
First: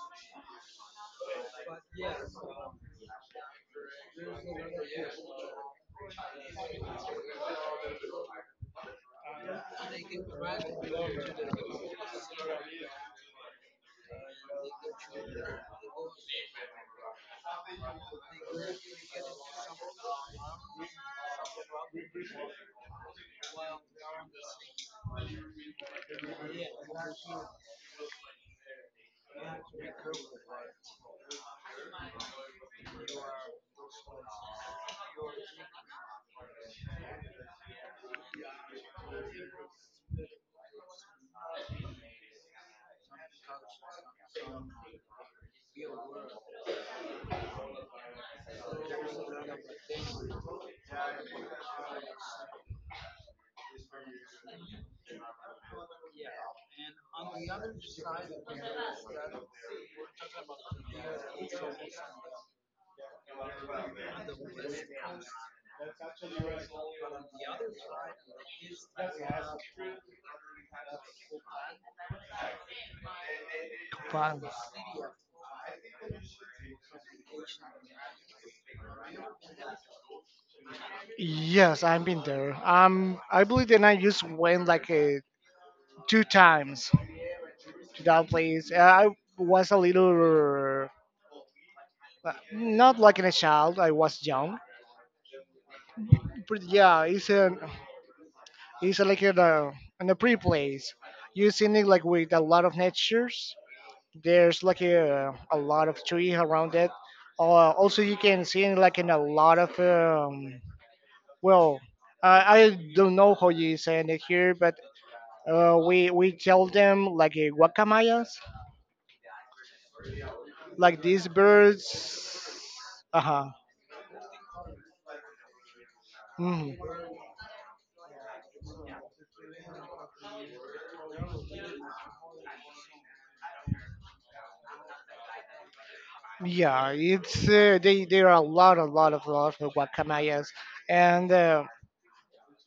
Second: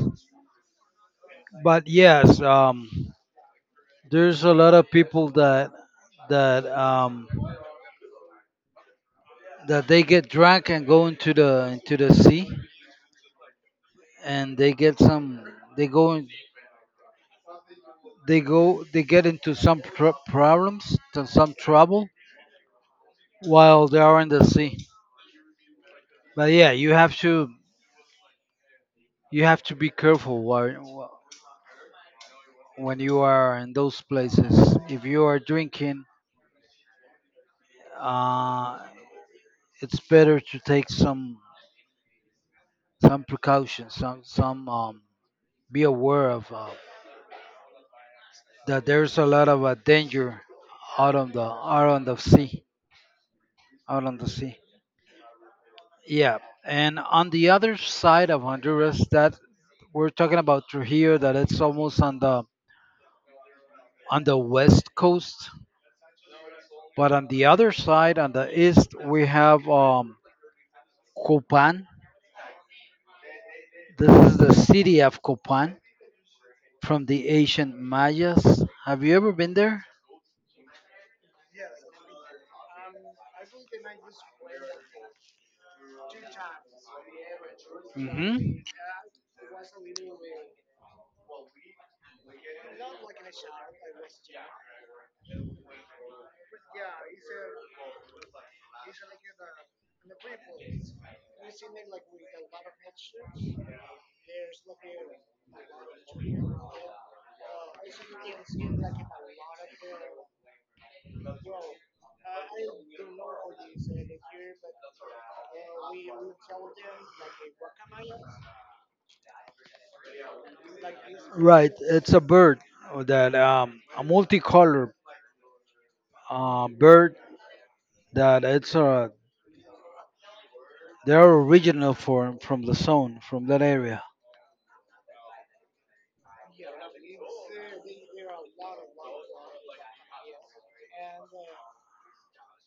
Speaker 1: But yes, um, there's a lot of people that, that um, that they get drunk and go into the into the sea, and they get some. They go, they go they get into some tr- problems, to some trouble while they are in the sea. But yeah, you have to, you have to be careful while, when you are in those places, if you are drinking, uh, it's better to take some some precautions, some some um, be aware of uh, that there's a lot of uh, danger out on the, out on the sea out on the sea. Yeah, and on the other side of Honduras, that, we're talking about Trujillo, that it's almost on the, on the west coast, but on the other side, on the east, we have um, Copan. This is
Speaker 2: Coupons.
Speaker 1: the city of Copan from the ancient Mayas. Have you ever been there?
Speaker 2: Yes, I've been there. Um, I believe that I just went like uh, two times to that
Speaker 1: Hmm.
Speaker 2: place. Uh, I was a little, uh, not like in a child. I was young, but yeah, it's an it's like in a in a pretty place. You seen it like with a lot of natures. There's like a, a lot of tree around it. Uh, also, you can see in, like in a lot of um, well, I I don't know how you say it here, but uh, we we tell them like uh, guacamayas, like these
Speaker 1: Right, it's a bird
Speaker 2: birds. Uh
Speaker 1: that
Speaker 2: huh.
Speaker 1: um, a multicolored uh,
Speaker 2: Hmm.
Speaker 1: bird that it's uh, they are original from from the zone, from that area.
Speaker 2: Yeah, it's uh, they there are a lot, a lot of lot of guacamayas, and uh,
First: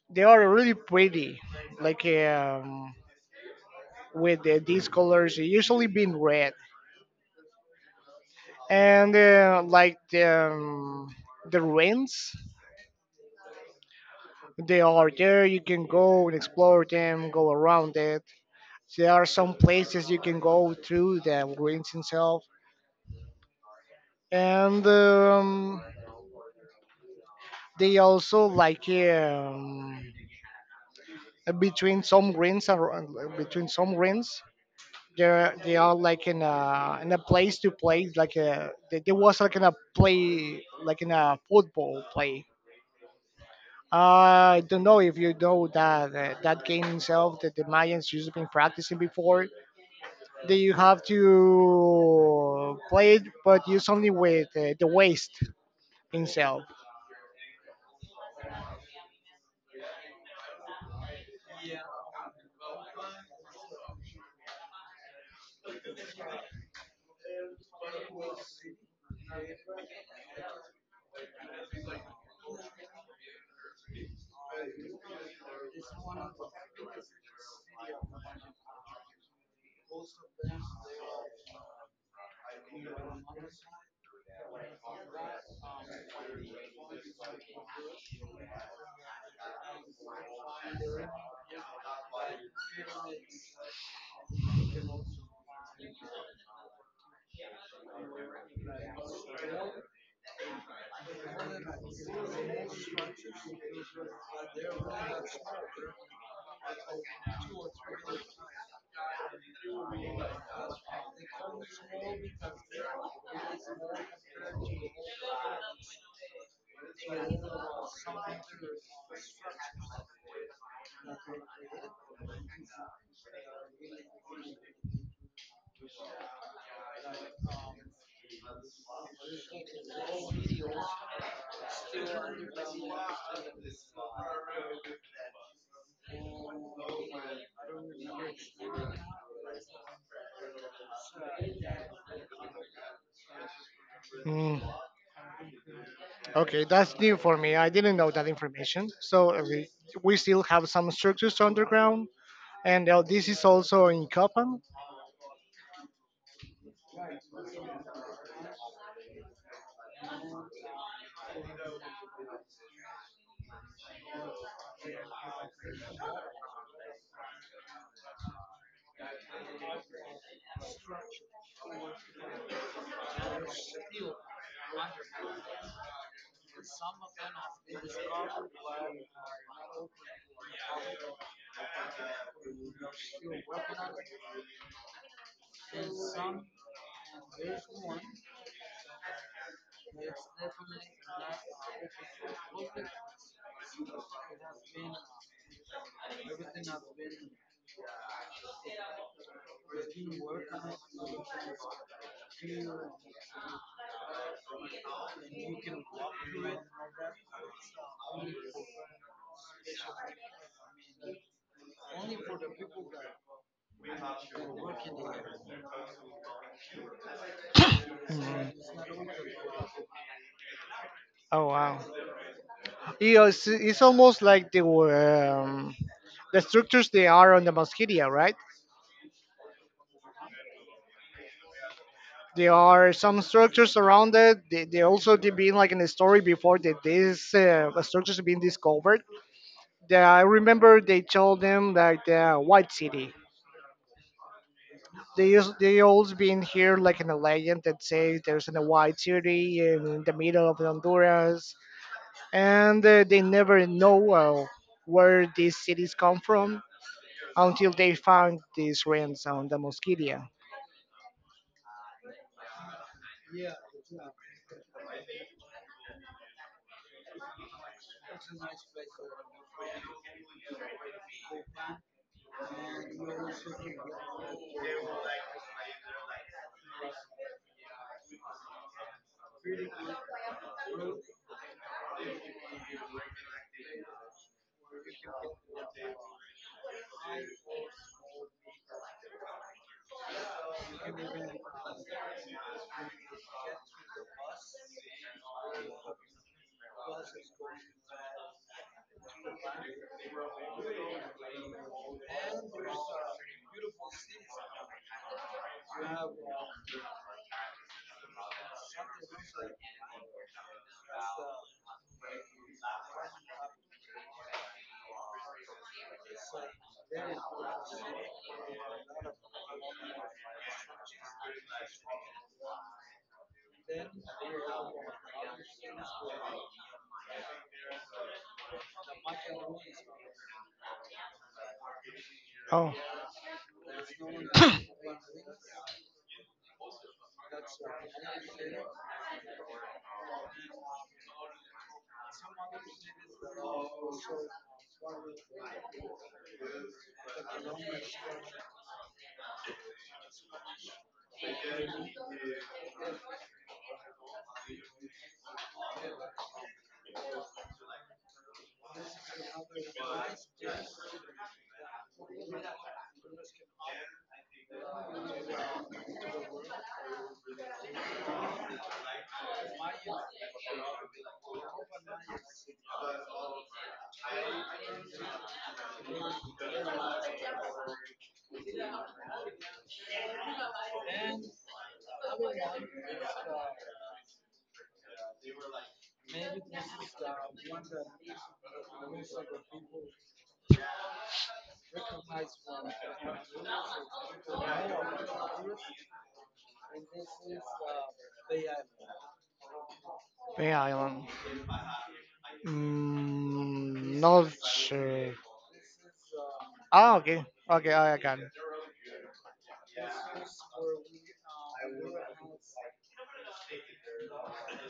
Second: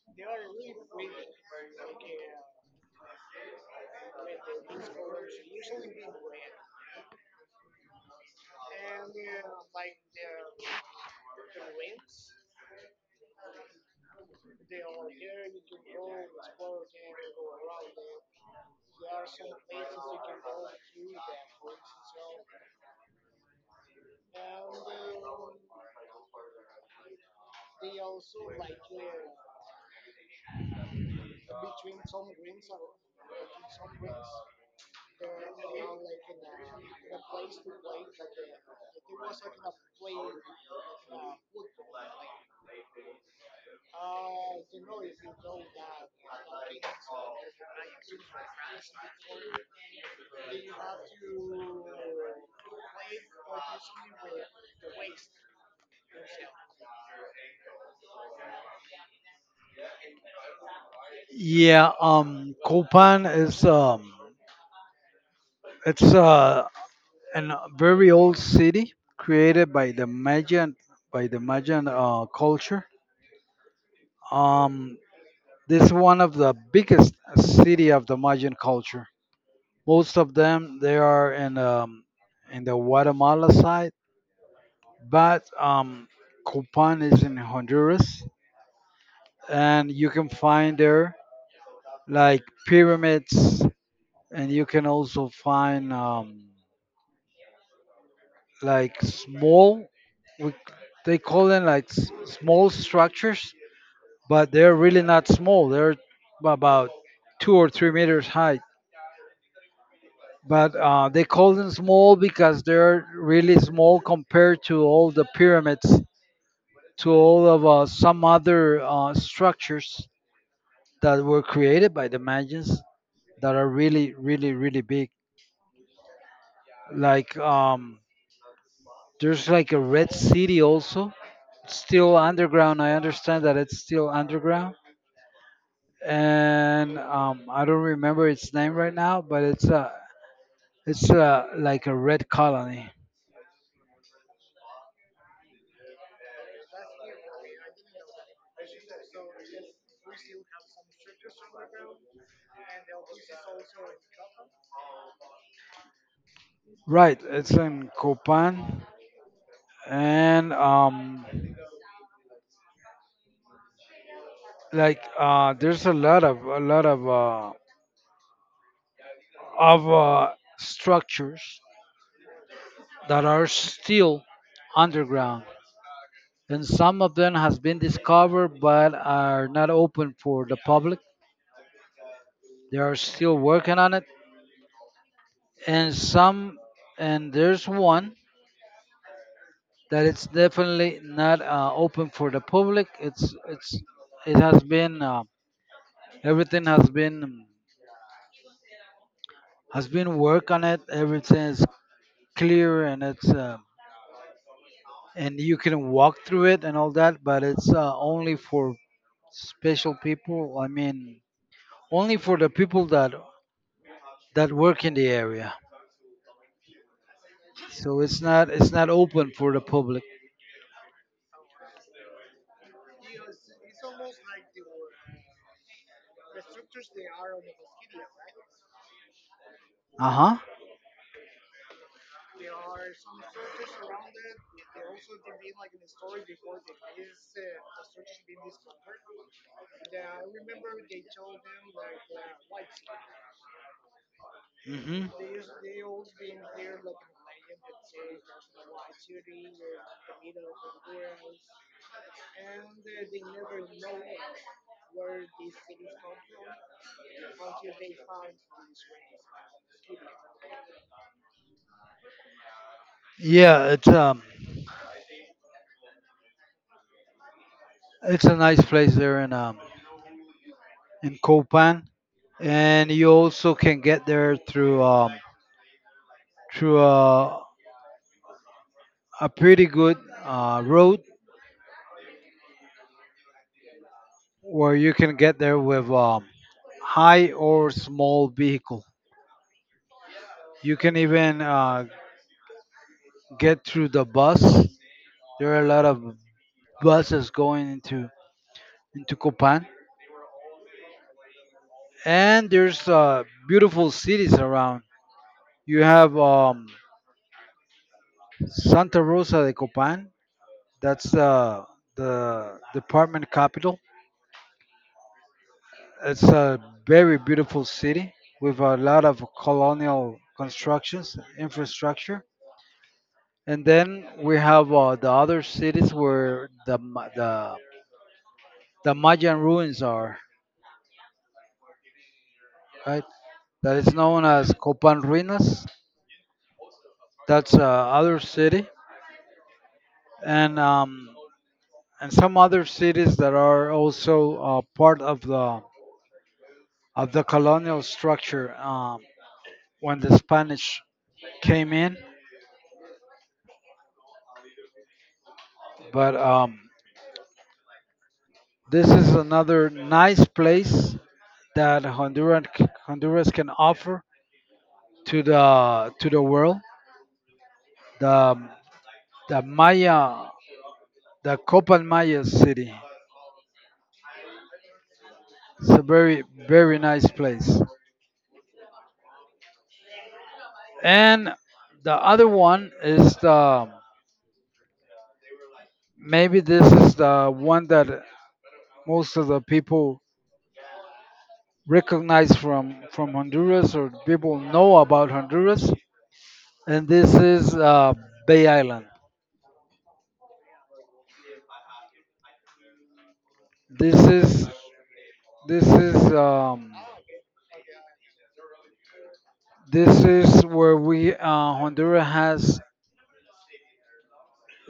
Speaker 2: they are really pretty, like um, with uh, these colors usually being red, and uh, like the um, the ruins they are there, you can go and explore them, go around it. There are some places you can go through the ruins itself, and um, they also like um, between some ruins ar- between some ruins there they are like in a in a place to play like a there there was like in a play like in a football play. Uh, I don't know if you know that uh, that game itself that the Mayans used to been practicing before. That you have to play it, but use only with uh, the waist itself.
Speaker 1: Yeah, um, Copan is um, it's uh, an uh, very old city created by the Mayan, by the Mayan uh, culture. Um, this is one of the biggest city of the Mayan culture. Most of them they are in um, in the Guatemala side, but um, Copan is in Honduras, and you can find there like pyramids, and you can also find um, like small, we, c- they call them like s- small structures, but they're really not small, they're about two or three meters high, but uh, they call them small because they're really small compared to all the pyramids, to all of uh, some other uh, structures that were created by the Mayans, that are really really really big, like um, there's like a red city also still underground. I understand that it's still underground, and um, I don't remember its name right now, but it's a, it's a like a red colony.
Speaker 2: Mm, okay, that's new for me. I didn't know that information. So uh, we we still have some structures underground, and uh, this is also in Copan.
Speaker 1: Right, it's in Copan, and um, like uh, there's a lot of a lot of uh, of uh, structures that are still underground, and some of them has been discovered but are not open for the public. They are still working on it, and some, and there's one that it's definitely not uh, open for the public, it's it's it has been uh, everything has been, has been work on it, everything is clear, and it's uh, and you can walk through it and all that, but it's uh, only for special people, I mean only for the people that, that work in the area. So it's not it's
Speaker 2: Mm.
Speaker 1: not open for the public.
Speaker 2: Oh wow! Yeah, It's, it's almost like the um, the structures they are on the Mosquitia, right?
Speaker 1: Uh-huh.
Speaker 2: There are some structures around it. They, they also did been like in the story before that these uh, structures have been discovered. That I remember they told them like the White City.
Speaker 1: Hmm.
Speaker 2: They used, they always been here like in a legend that says there's in a White City in the middle of Honduras, and uh, they never know well where these cities come from until they found these ruins on the Mosquitia.
Speaker 1: Yeah, it's um, it's a nice place there in um in Copan, and you also can get there through um through a a pretty good uh, road where you can get there with um high or small vehicle. You can even uh, get through the bus. There are a lot of buses going into into Copan, and there's uh, beautiful cities around. You have um Santa Rosa de Copan. That's uh, the department capital. It's a very beautiful city with a lot of colonial constructions, infrastructure. And then we have uh, the other cities where the, Ma- the, the Mayan ruins are,
Speaker 2: Oh,
Speaker 1: right? That is known as Copan Ruinas. That's uh, other city. And, um, and some other cities that are also uh, part of the, of the colonial structure. Um, when the Spanish came in. But um, this is another nice place that Honduran, Honduras can offer to the, to the world. The the Maya, the Copan Maya city. It's a very very nice place. And the other one is the, maybe this is the one that most of the people recognize from from Honduras, or people know about Honduras, and this is uh, Bay Island.
Speaker 2: Bay Island.
Speaker 1: This
Speaker 2: Mm, not
Speaker 1: is
Speaker 2: sure.
Speaker 1: this is um,
Speaker 2: Ah, okay. Okay, I I can.
Speaker 1: this is where we uh, Honduras has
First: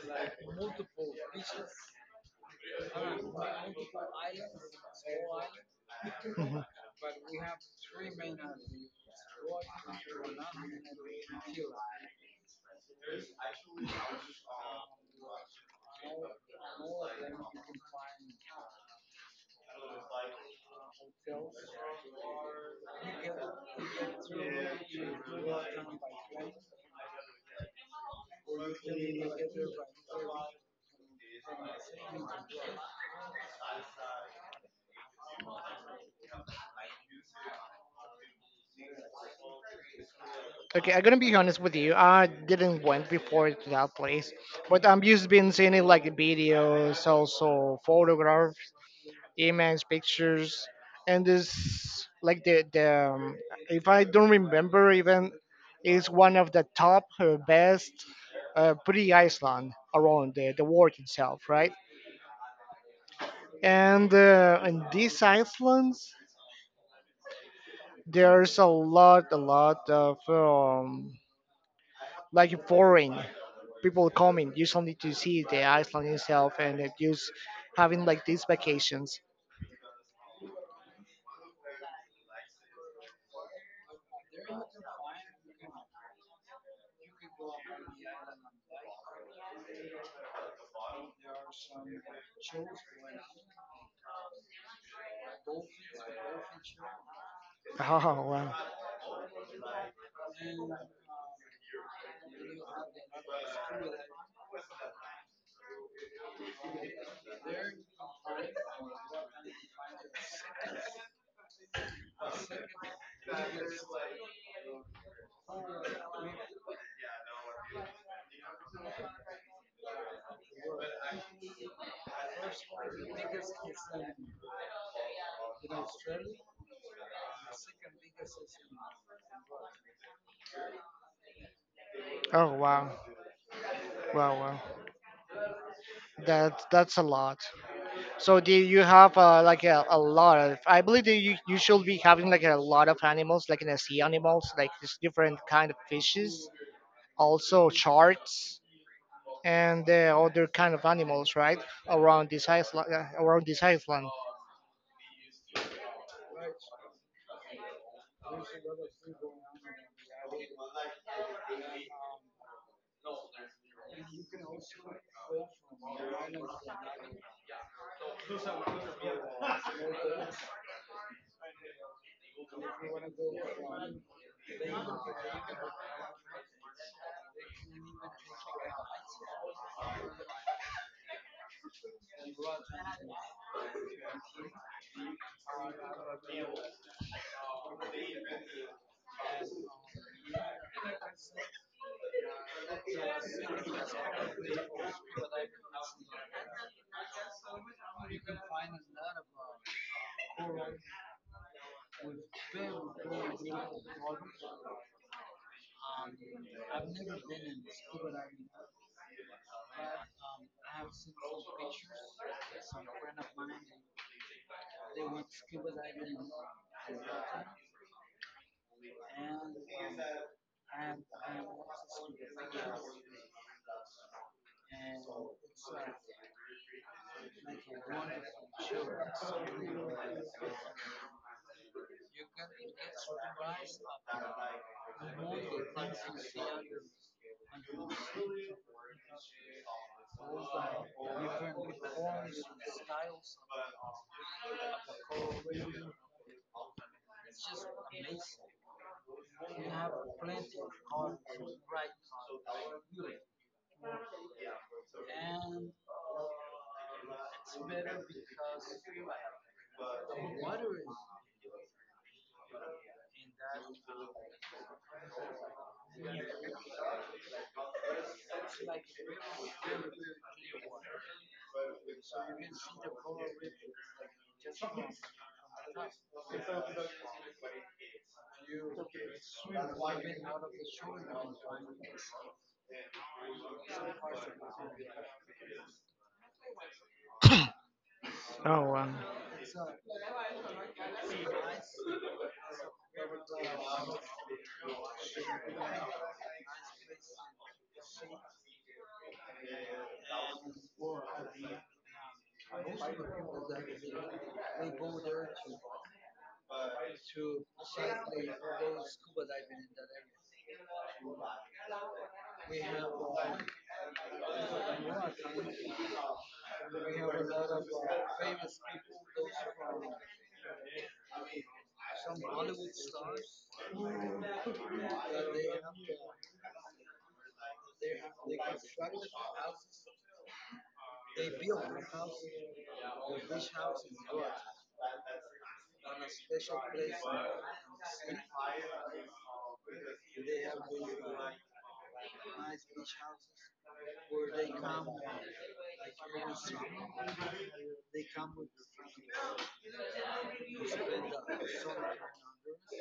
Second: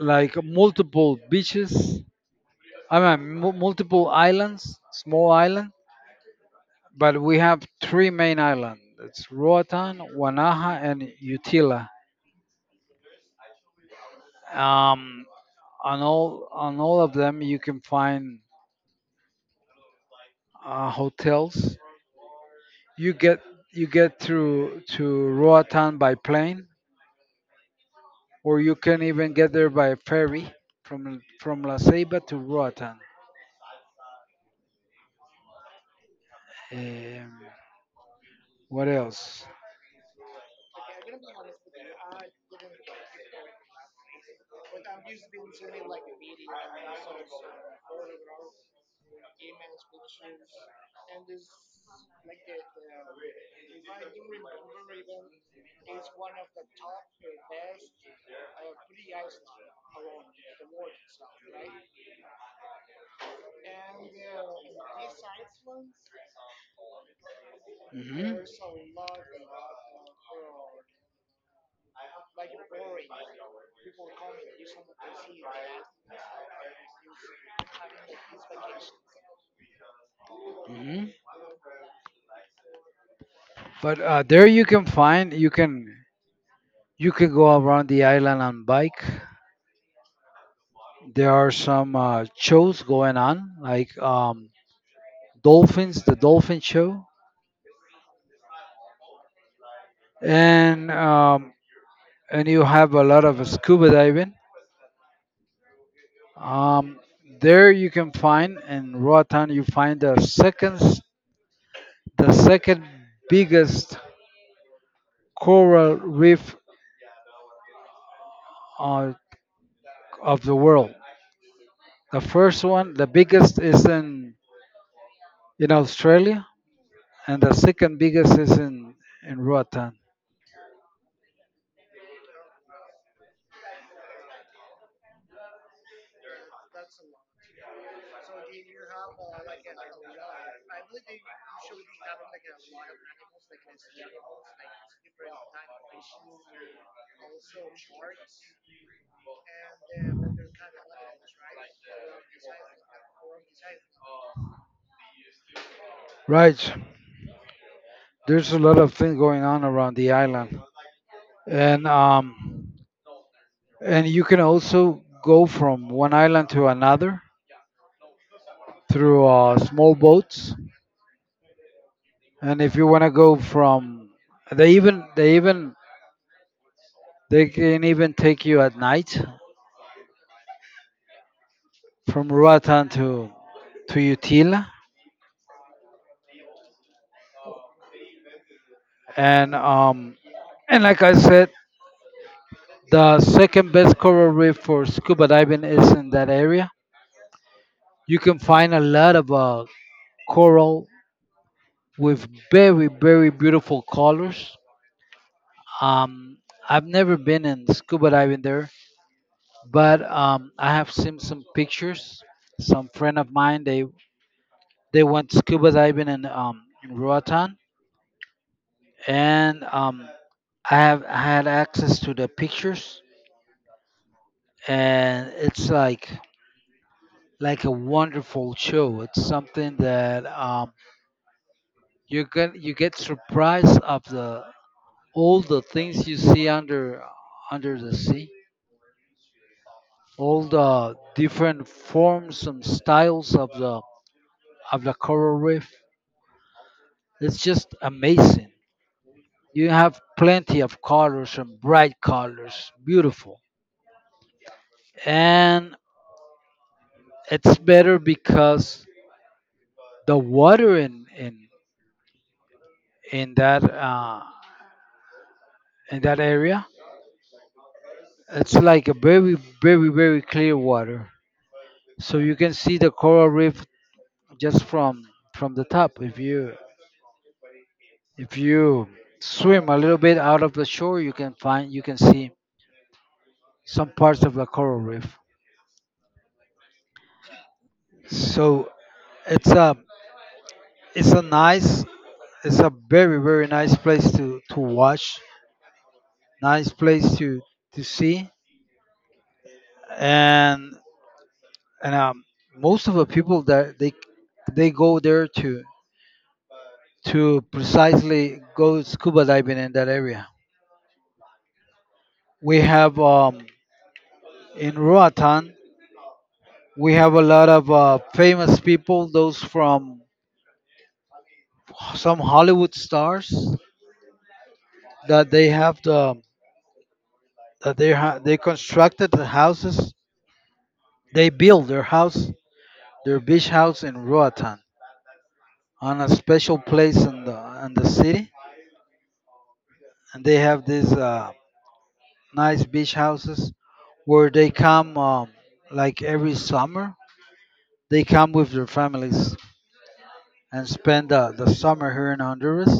Speaker 1: like multiple beaches. I mean, mu multiple islands, small island,
Speaker 2: Mhm.
Speaker 1: but we have three main islands. It's Roatan, Guanaja, and Utila. Um, on all on all of them, you can find uh, hotels. You get you get to to Roatan by plane, or you can even get there by ferry from from La Ceiba to Roatan. Um, what else?
Speaker 2: Okay, I'm gonna be honest with you. I didn't went before to that place, but I'm just been seeing it like videos, also photographs, image pictures, and this like the, the um, if I don't remember even, is one of the top uh, best uh, pretty island around the, the world itself, right? And uh, in these islands
Speaker 1: Hmm.
Speaker 2: there's a lot a lot of um, like foreign people coming usually to see the island itself and it just having like these vacations.
Speaker 1: Hmm. But uh, there you can find, you can, you can go around the island on bike. There are some uh, shows going on like um, dolphins, the dolphin show,
Speaker 2: Oh wow.
Speaker 1: and um, and you have a lot of scuba diving. Um, there you can find, in Roatan you find the second, the second biggest coral reef uh, of the world. The first one, the biggest, is in in Australia, and the second biggest is in in Roatan.
Speaker 2: Oh wow, wow, wow, that that's a lot. So do you have uh, like a, a lot of? I believe that you, you should be having like a lot of animals, like in the sea animals, like this different kind of fishes, also sharks and uh, other kind of animals, right? Around this island, uh, around this island.
Speaker 1: Right. There's a lot of things going on around the island, and um, and you can also go from one island to another through uh, small boats. And if you want to go from, they even they even, they can even take you at night from Roatan to to Utila, and um, and like I said, the second best coral reef for scuba diving is in that area. You can find a lot of uh, coral with very very beautiful colors. Um, I've never been in scuba diving there, but um, I have seen some pictures. Some friend of mine, they they went scuba diving in um, in Roatan, and um, I have I had access to the pictures, and it's like like a wonderful show. It's something that um, you get you get surprised of the, all the things you see under, under the sea, all the different forms and styles of the, of the coral reef. It's just amazing. You have plenty of colors and bright colors, beautiful, and it's better because the water in in in that uh, in that area. It's like a very, very, very clear water, so you can see the coral reef just from from the top. If you if you swim a little bit out of the shore, you can find you can see some parts of the coral reef.
Speaker 2: Oh,
Speaker 1: So
Speaker 2: wow.
Speaker 1: it's a it's a nice it's a very very nice place to to watch, nice place to to see, and and um, most of the people that they they go there to to precisely go scuba diving in that area. We have um, in Roatan, we have a lot of uh, famous people, those from some Hollywood stars that they have the that they ha- they constructed the houses. They build their house, their beach house in Roatan on a special place in the in the city, and they have these uh, nice beach houses where they come um, like every summer. They come with their families and spend uh, the summer here in Honduras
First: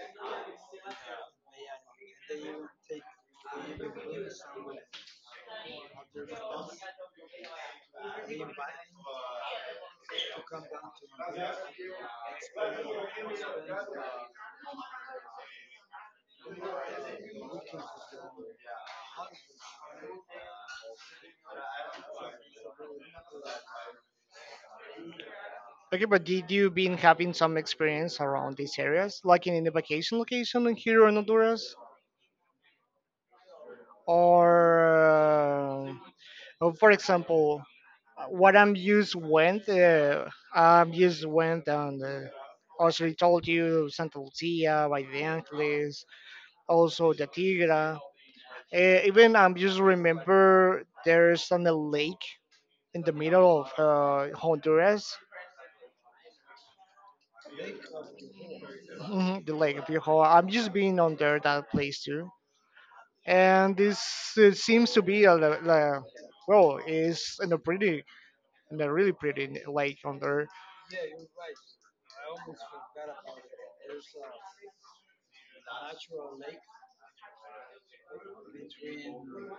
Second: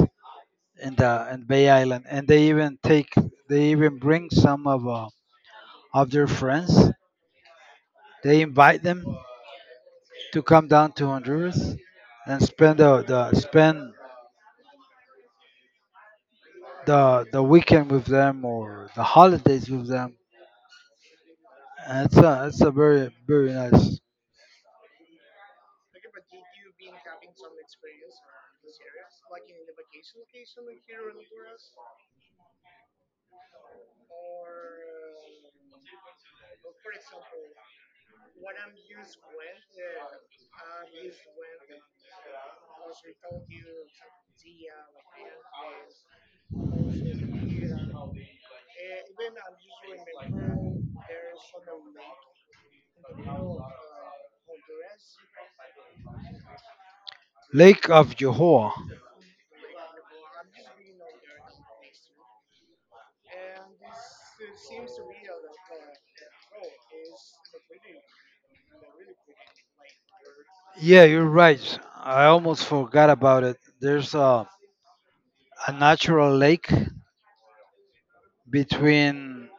Speaker 1: in the in Bay Island. And they even take they even bring some of uh, of their friends. They invite them to come down to Honduras and spend the, the spend the the weekend with them or the holidays with them. And it's a it's a very very nice.
Speaker 2: Okay. But did you been having some experience around these areas, like in, the vacation location in here in Honduras, or uh, or for example, what I'm used went. Uh, I'm used went and uh, also I told you Santa Lucia by the Angeles, also the Tigra. Uh, even I'm just remember there's on a lake in the middle of uh, Honduras.
Speaker 1: Lake of Johor.
Speaker 2: Mhm, the Lake of Yohoa. I'm just been on there that place too, and this uh, seems to be a, li- li- well, it's in a pretty, in a really pretty lake on there.
Speaker 1: Yeah, you're right. I almost forgot about it. There's a a natural lake between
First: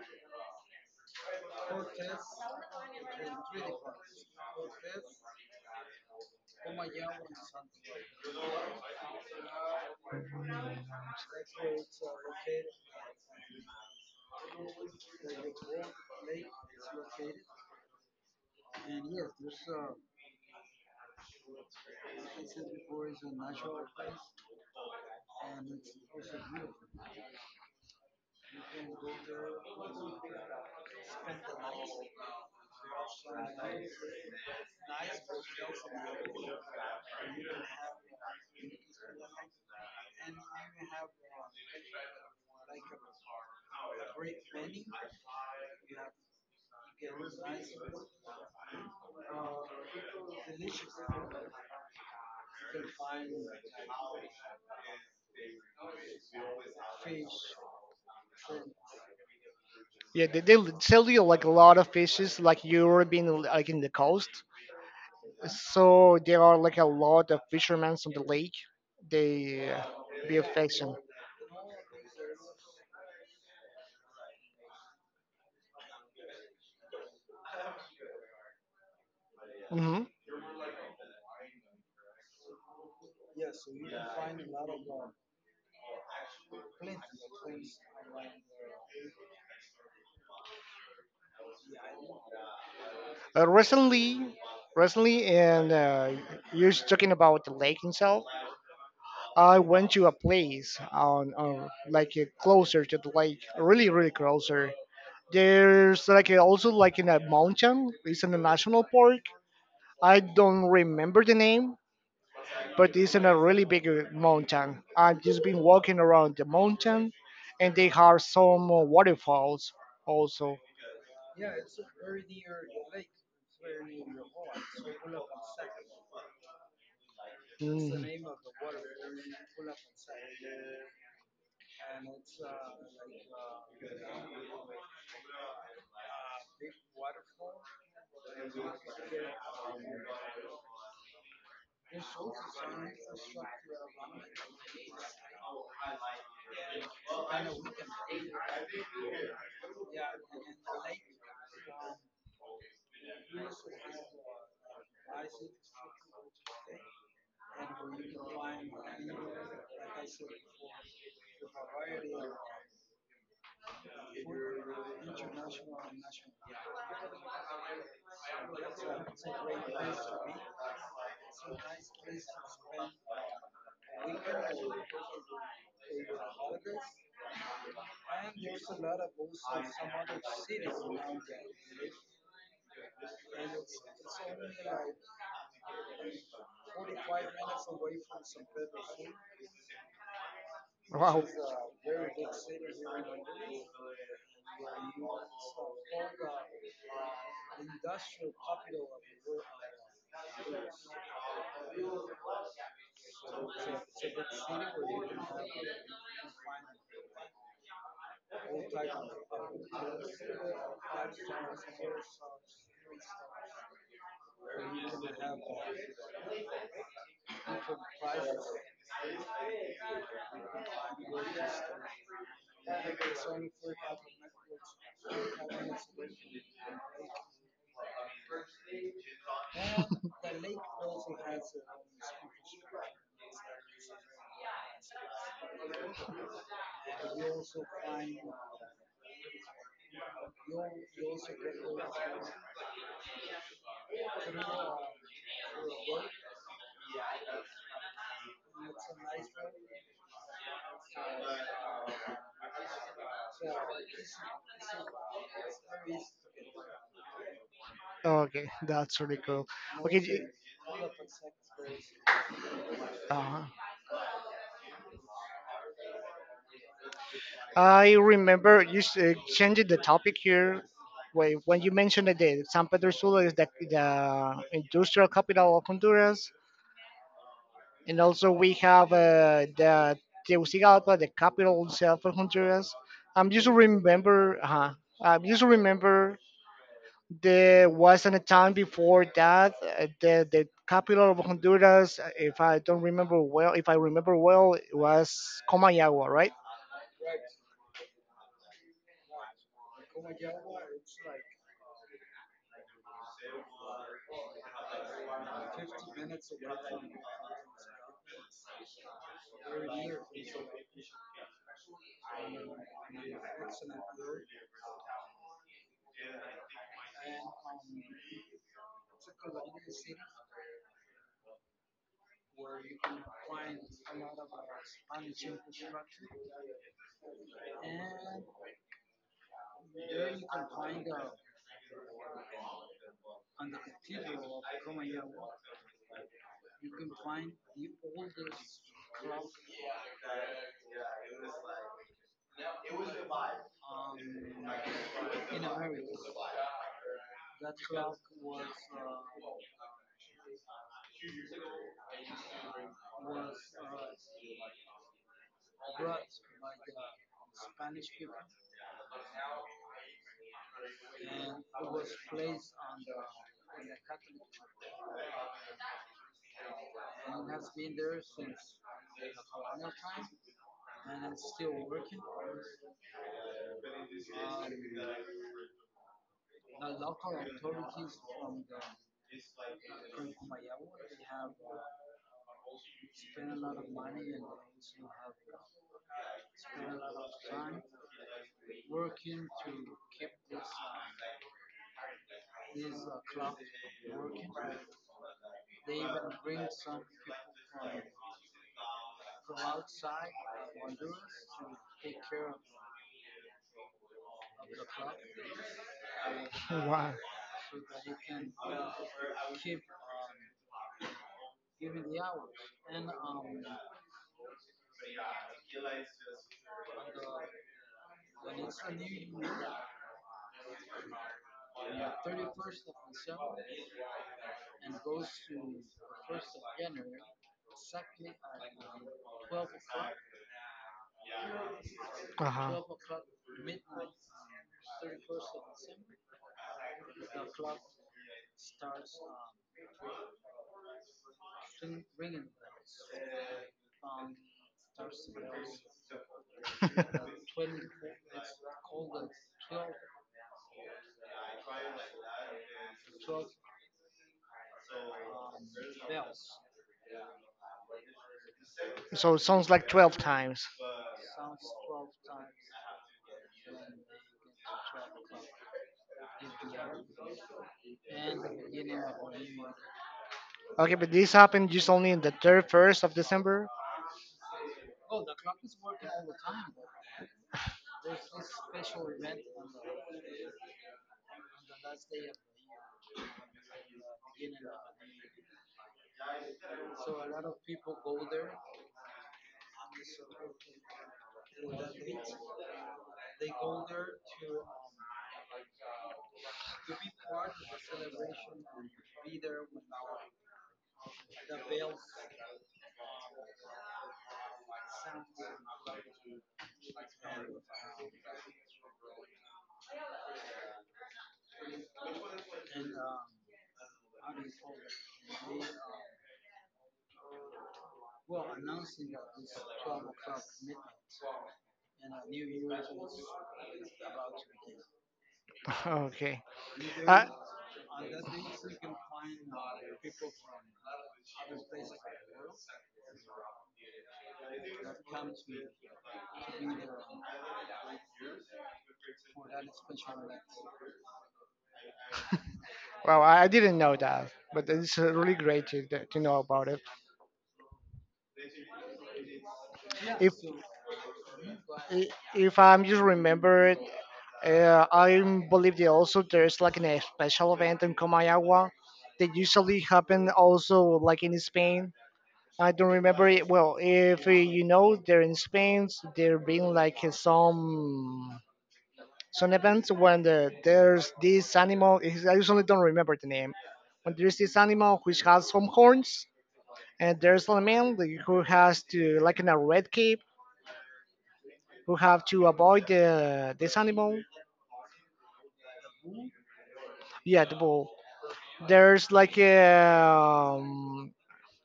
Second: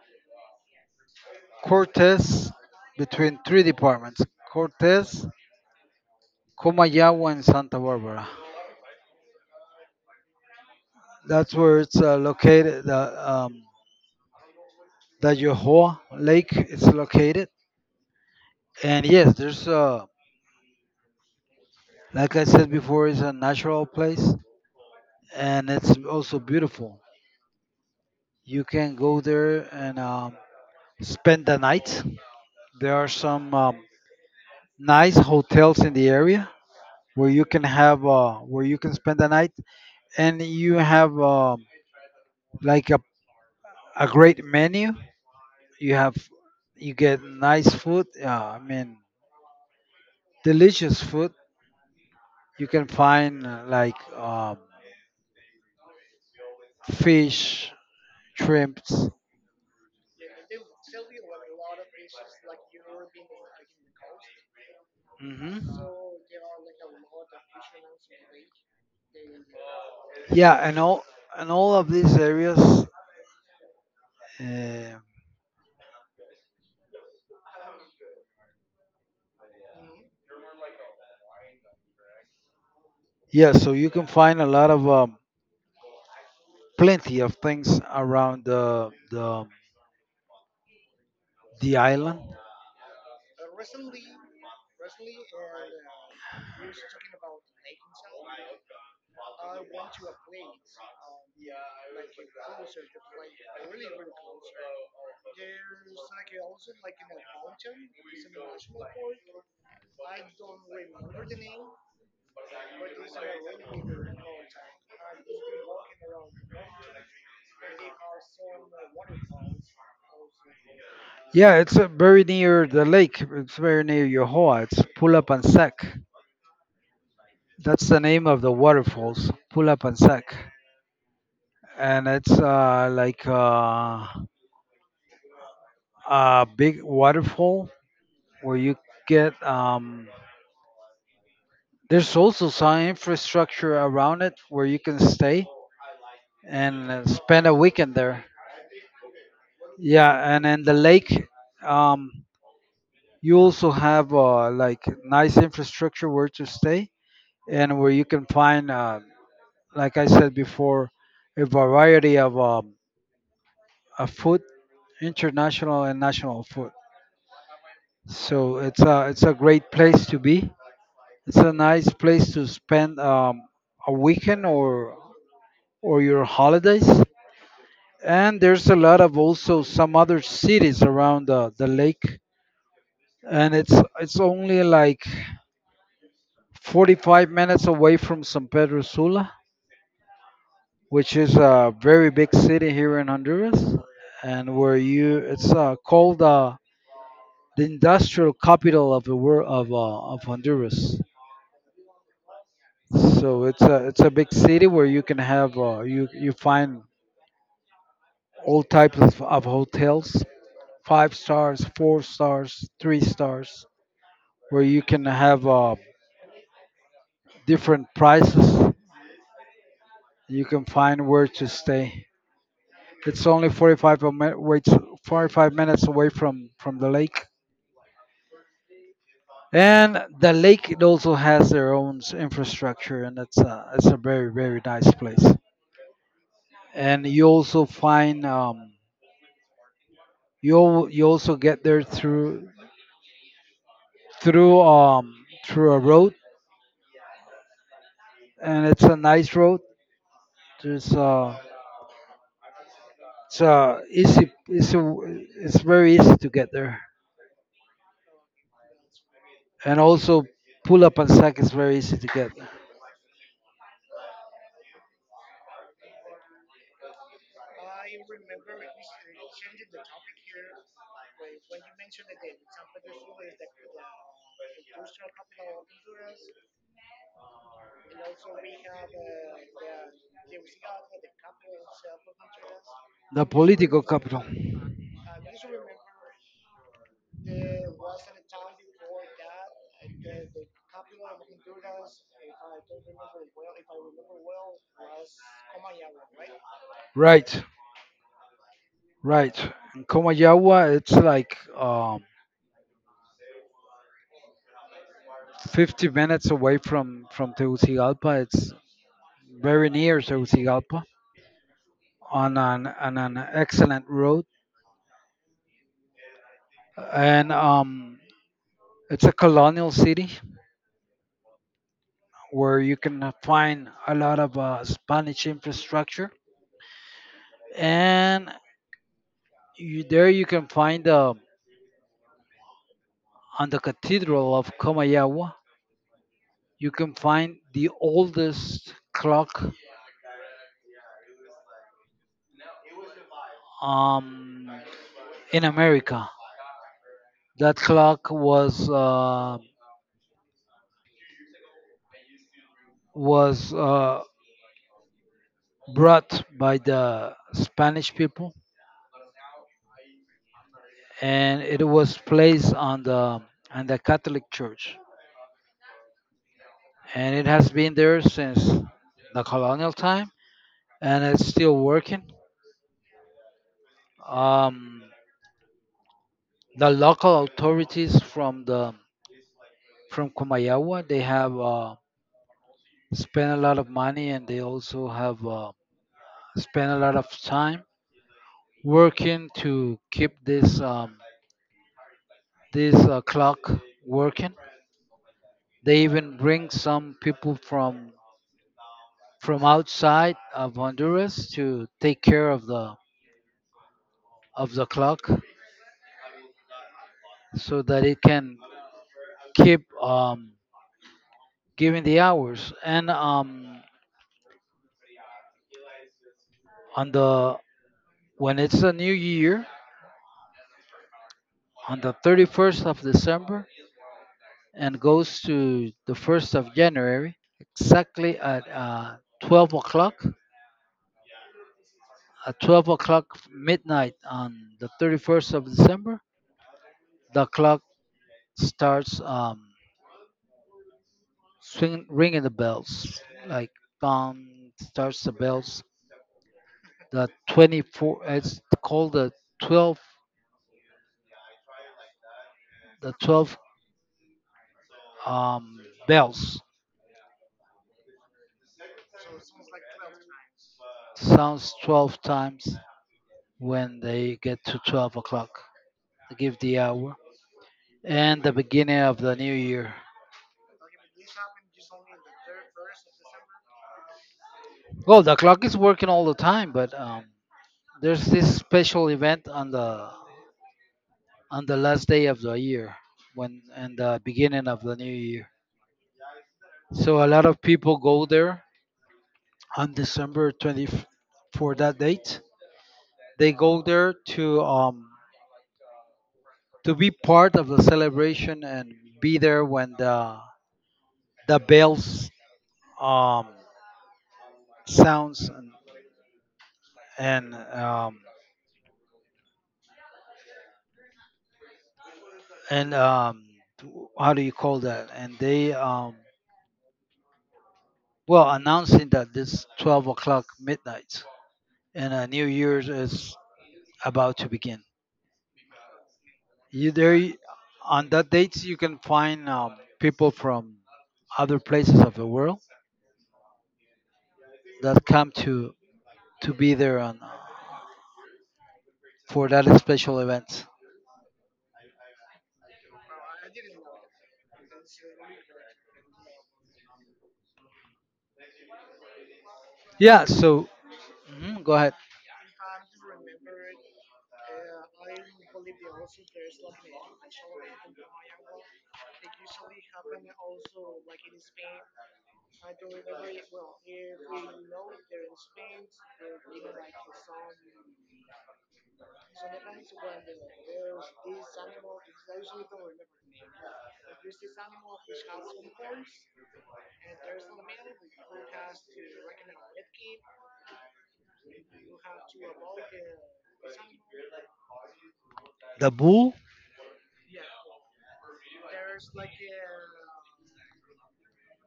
Speaker 1: Cortes, between three departments: Cortes, Comayagua, and Santa Barbara. That's where it's uh, located, the, um, the Yohoa Lake is located. And yes, there's, uh, like I said before, it's a natural place and it's also beautiful. You can go there and um, spend the night. There are some um, nice hotels in the area where you can have uh, where you can spend the night, and you have um, like a a great menu. You have you get nice food. Uh, I mean, delicious food. You can find uh, like um, fish, shrimps.
Speaker 2: Yeah, they, they sell you like a lot of fishes, like you're being like in the coast.
Speaker 1: Hmm.
Speaker 2: So there are like a lot of fishermen on the lake. They uh, be
Speaker 1: Yeah, and
Speaker 2: affection.
Speaker 1: all and all of these areas. Uh,
Speaker 2: Mm-hmm.
Speaker 1: yeah, so you can find a lot of um, plenty of things around the the the island.
Speaker 2: Uh, recently, recently, and uh, you're just talking about the lake itself. I went to a place on, on like uh, closer to the lake, really, really closer. There's like uh, also like in a mountain. It's in a national park. I don't remember the name, but it's in a really big uh, mountain. I've just been walking around the mountain, and they have some uh, waterfalls also.
Speaker 1: Yeah, it's uh, very near the lake. It's very near Yohoa. It's Pulapansac. That's the
Speaker 2: Mm.
Speaker 1: name of the waterfalls, Pula Pansac. And it's uh, like uh, a big waterfall where you get, um, there's also some infrastructure around it where you can stay and uh, spend a weekend there. Yeah, and in the lake, um, you also have uh, like nice infrastructure where to stay, and where you can find, uh, like I said before, a variety of um, a food, international and national food. So it's a it's a great place to be. It's a nice place to spend um, a weekend or or your holidays. And there's a lot of also some other cities around the, the lake, and it's it's only like forty-five minutes away from San Pedro Sula, which
Speaker 2: Wow.
Speaker 1: is a very big city here in Honduras, and where you it's uh, called uh, the industrial capital of the world of uh, of Honduras. So it's a it's a big city where you can have uh, you you find all types of, of hotels, five stars, four stars, three stars, where you can have uh, different prices. You can find where to stay. It's only forty-five a minute, wait, forty-five minutes away from from the lake, and the lake it also has their own s- infrastructure, and it's a it's a very very nice place. And you also find um, you al- you also get there through through um through a road, and it's a nice road. There's uh it's uh easy it's a, it's very easy to get there,
Speaker 2: Okay, that's really cool.
Speaker 1: and
Speaker 2: Okay,
Speaker 1: also
Speaker 2: j-
Speaker 1: pull up and sack is very easy to get there.
Speaker 2: uh, I remember you s- uh, changing the topic here. Wait, when you mentioned that the San Pedro Sula is the, the industrial capital of Honduras, and also we have uh, the Tegucigalpa, the capital itself of Honduras.
Speaker 1: The
Speaker 2: I'm just
Speaker 1: political capital.
Speaker 2: remember, uh, uh, just remember, there wasn't a time before that uh, the the capital of Honduras, uh, if I don't remember well, if I remember well, it was Comayagua, right?
Speaker 1: Right, right. In Comayagua, it's like um, fifty minutes away from from Tegucigalpa. It's very near Tegucigalpa on an on an excellent road, and um, it's a colonial city, where you can uh, find a lot of uh, Spanish infrastructure. And you, there you can find uh, on the Cathedral of Comayagua, you can find the oldest clock um, in America. That clock was uh, was uh, brought by the Spanish people, and it was placed on the on the Catholic Church, and it has been there since the colonial time, and it's still working. Um, the local authorities from the from Kumayawa, they have uh, spent a lot of money, and they also have uh, spent a lot of time working to keep this um, this uh, clock working. They even bring some people from from outside of Honduras to take care of the of the clock,
Speaker 2: Wow.
Speaker 1: so that it can keep um, giving the hours, and um, on the when it's a new year, on the thirty-first of December and goes to the first of January, exactly at uh, twelve o'clock. At
Speaker 2: Uh-huh.
Speaker 1: twelve o'clock midnight on the thirty-first of December, the clock starts um, swing, ringing the bells like bong. Starts the bells, the 24 it's called the twelve, the twelve um, bells,
Speaker 2: So it sounds like twelve times.
Speaker 1: sounds twelve times when they get to twelve o'clock. They give the hour and the beginning of the new year.
Speaker 2: Okay, but this happened just only in the thirty-first of December?
Speaker 1: Well, the clock is working all the time, but um, there's this special event on the on the last day of the year, when and the beginning of the new year. So a lot of people go there on December twentieth for that date. They go there to um to be part of the celebration and be there when the the bells um sounds, and um, and um, w- how do you call that? And they um, well announcing that this twelve o'clock midnight and uh, New Year's is about to begin.
Speaker 2: Okay.
Speaker 1: You there
Speaker 2: Uh,
Speaker 1: y- on that date you can find um, people from other places of the world that come to to be there on uh, for that special event.
Speaker 2: well, I I didn't know that, but it's uh, really great to, to to know about it.
Speaker 1: Yeah.
Speaker 2: If
Speaker 1: So mhm, go ahead.
Speaker 2: i- if I'm just remember it, uh, I believe that also there's like an, a special event in Comayagua that usually happen also like in Spain. I don't remember it well. If uh, you know, they're in Spain, there being like uh, some some events when the, there's this animal. is- I usually don't remember the name. When there's this animal which has some horns, and there's a man that- who has to like in a red cape who have to avoid the this animal.
Speaker 1: The bull.
Speaker 2: Yeah, the bull. There's like um,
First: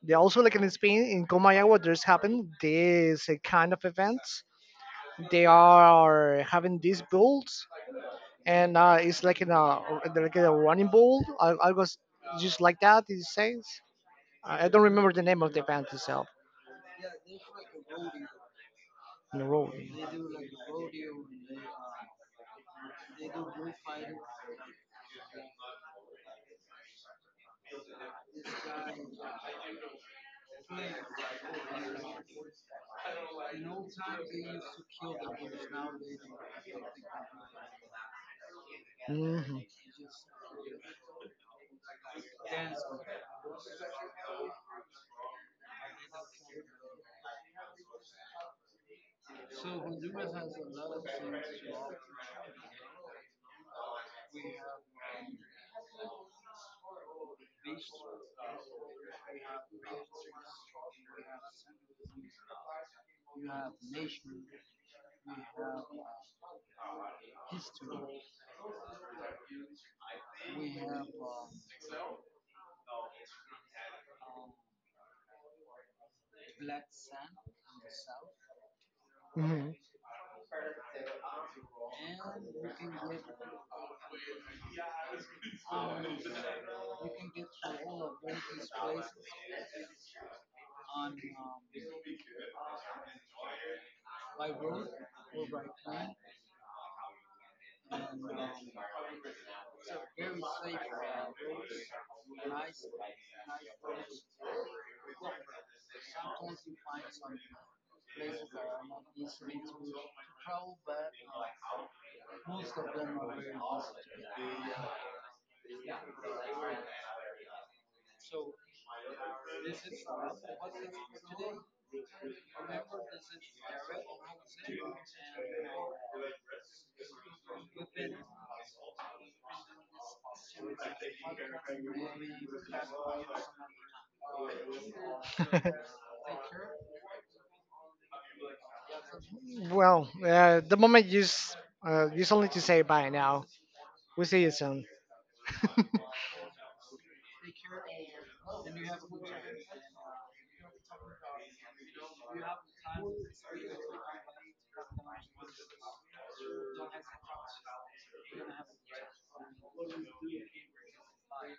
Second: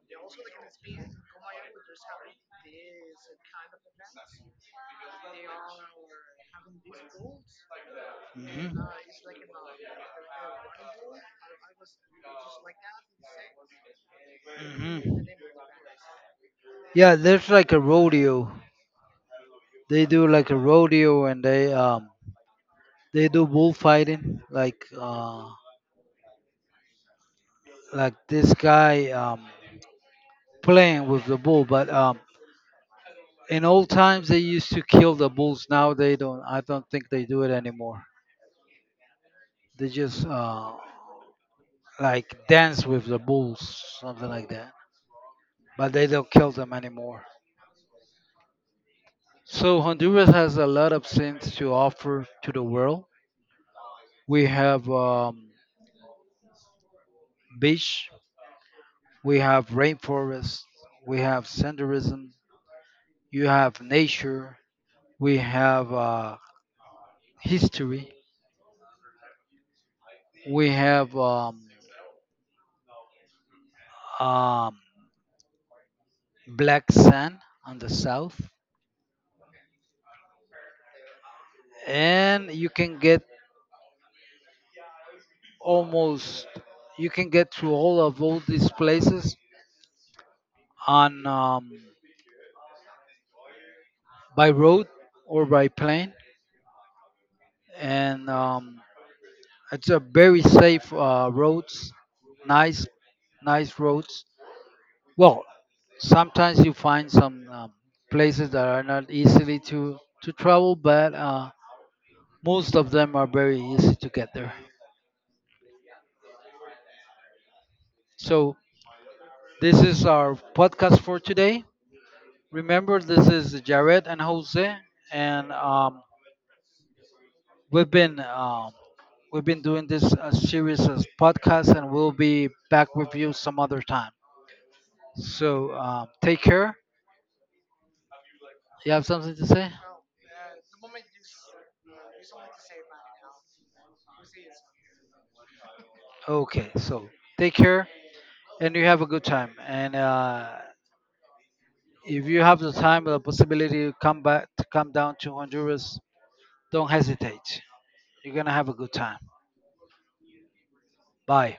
Speaker 2: they also like in Spain in Comayagua. There's happened this uh, kind of events, they are having these builds, and
Speaker 1: Hmm.
Speaker 2: uh, it's like in a like in a running bull. I, I was just like that it says, i I don't remember the
Speaker 1: Hmm.
Speaker 2: name of the band itself
Speaker 1: Yeah, there's like a rodeo.
Speaker 2: in a row.
Speaker 1: They do like a rodeo, and they um they do bullfighting like uh like this guy um playing with the bull. But um in old times they used to kill the bulls. Now they don't. I don't think they do it anymore.
Speaker 2: Mhm,
Speaker 1: They just uh like dance with the bulls, something like that. But they don't kill them anymore. So Honduras has a lot of things to offer to the world. We have um, beach, we have rainforest, we have senderism, you have nature. We have uh, history. We have um, um, black sand on the south,
Speaker 2: mhm.
Speaker 1: and you can get almost you can get to all of all these places on um, by road or by plane, and um, it's a very safe uh, roads, nice nice roads. Well, sometimes you find some um, places that are not easily to to travel, but uh, most of them are very easy to get there. So this is our podcast for today. Remember, this is Jared and Jose, and um, we've been um, we've been doing this uh, series as podcasts, and we'll be back with you some other time. So um, take care. You have something to say?
Speaker 2: Well uh, the moment you s- uh, you just need to say bye now, we'll see you soon.
Speaker 1: Okay, so take care and you have a good time. And uh, if you have the time or the possibility to come back to come down to Honduras, don't hesitate. You're gonna have a good time. Bye.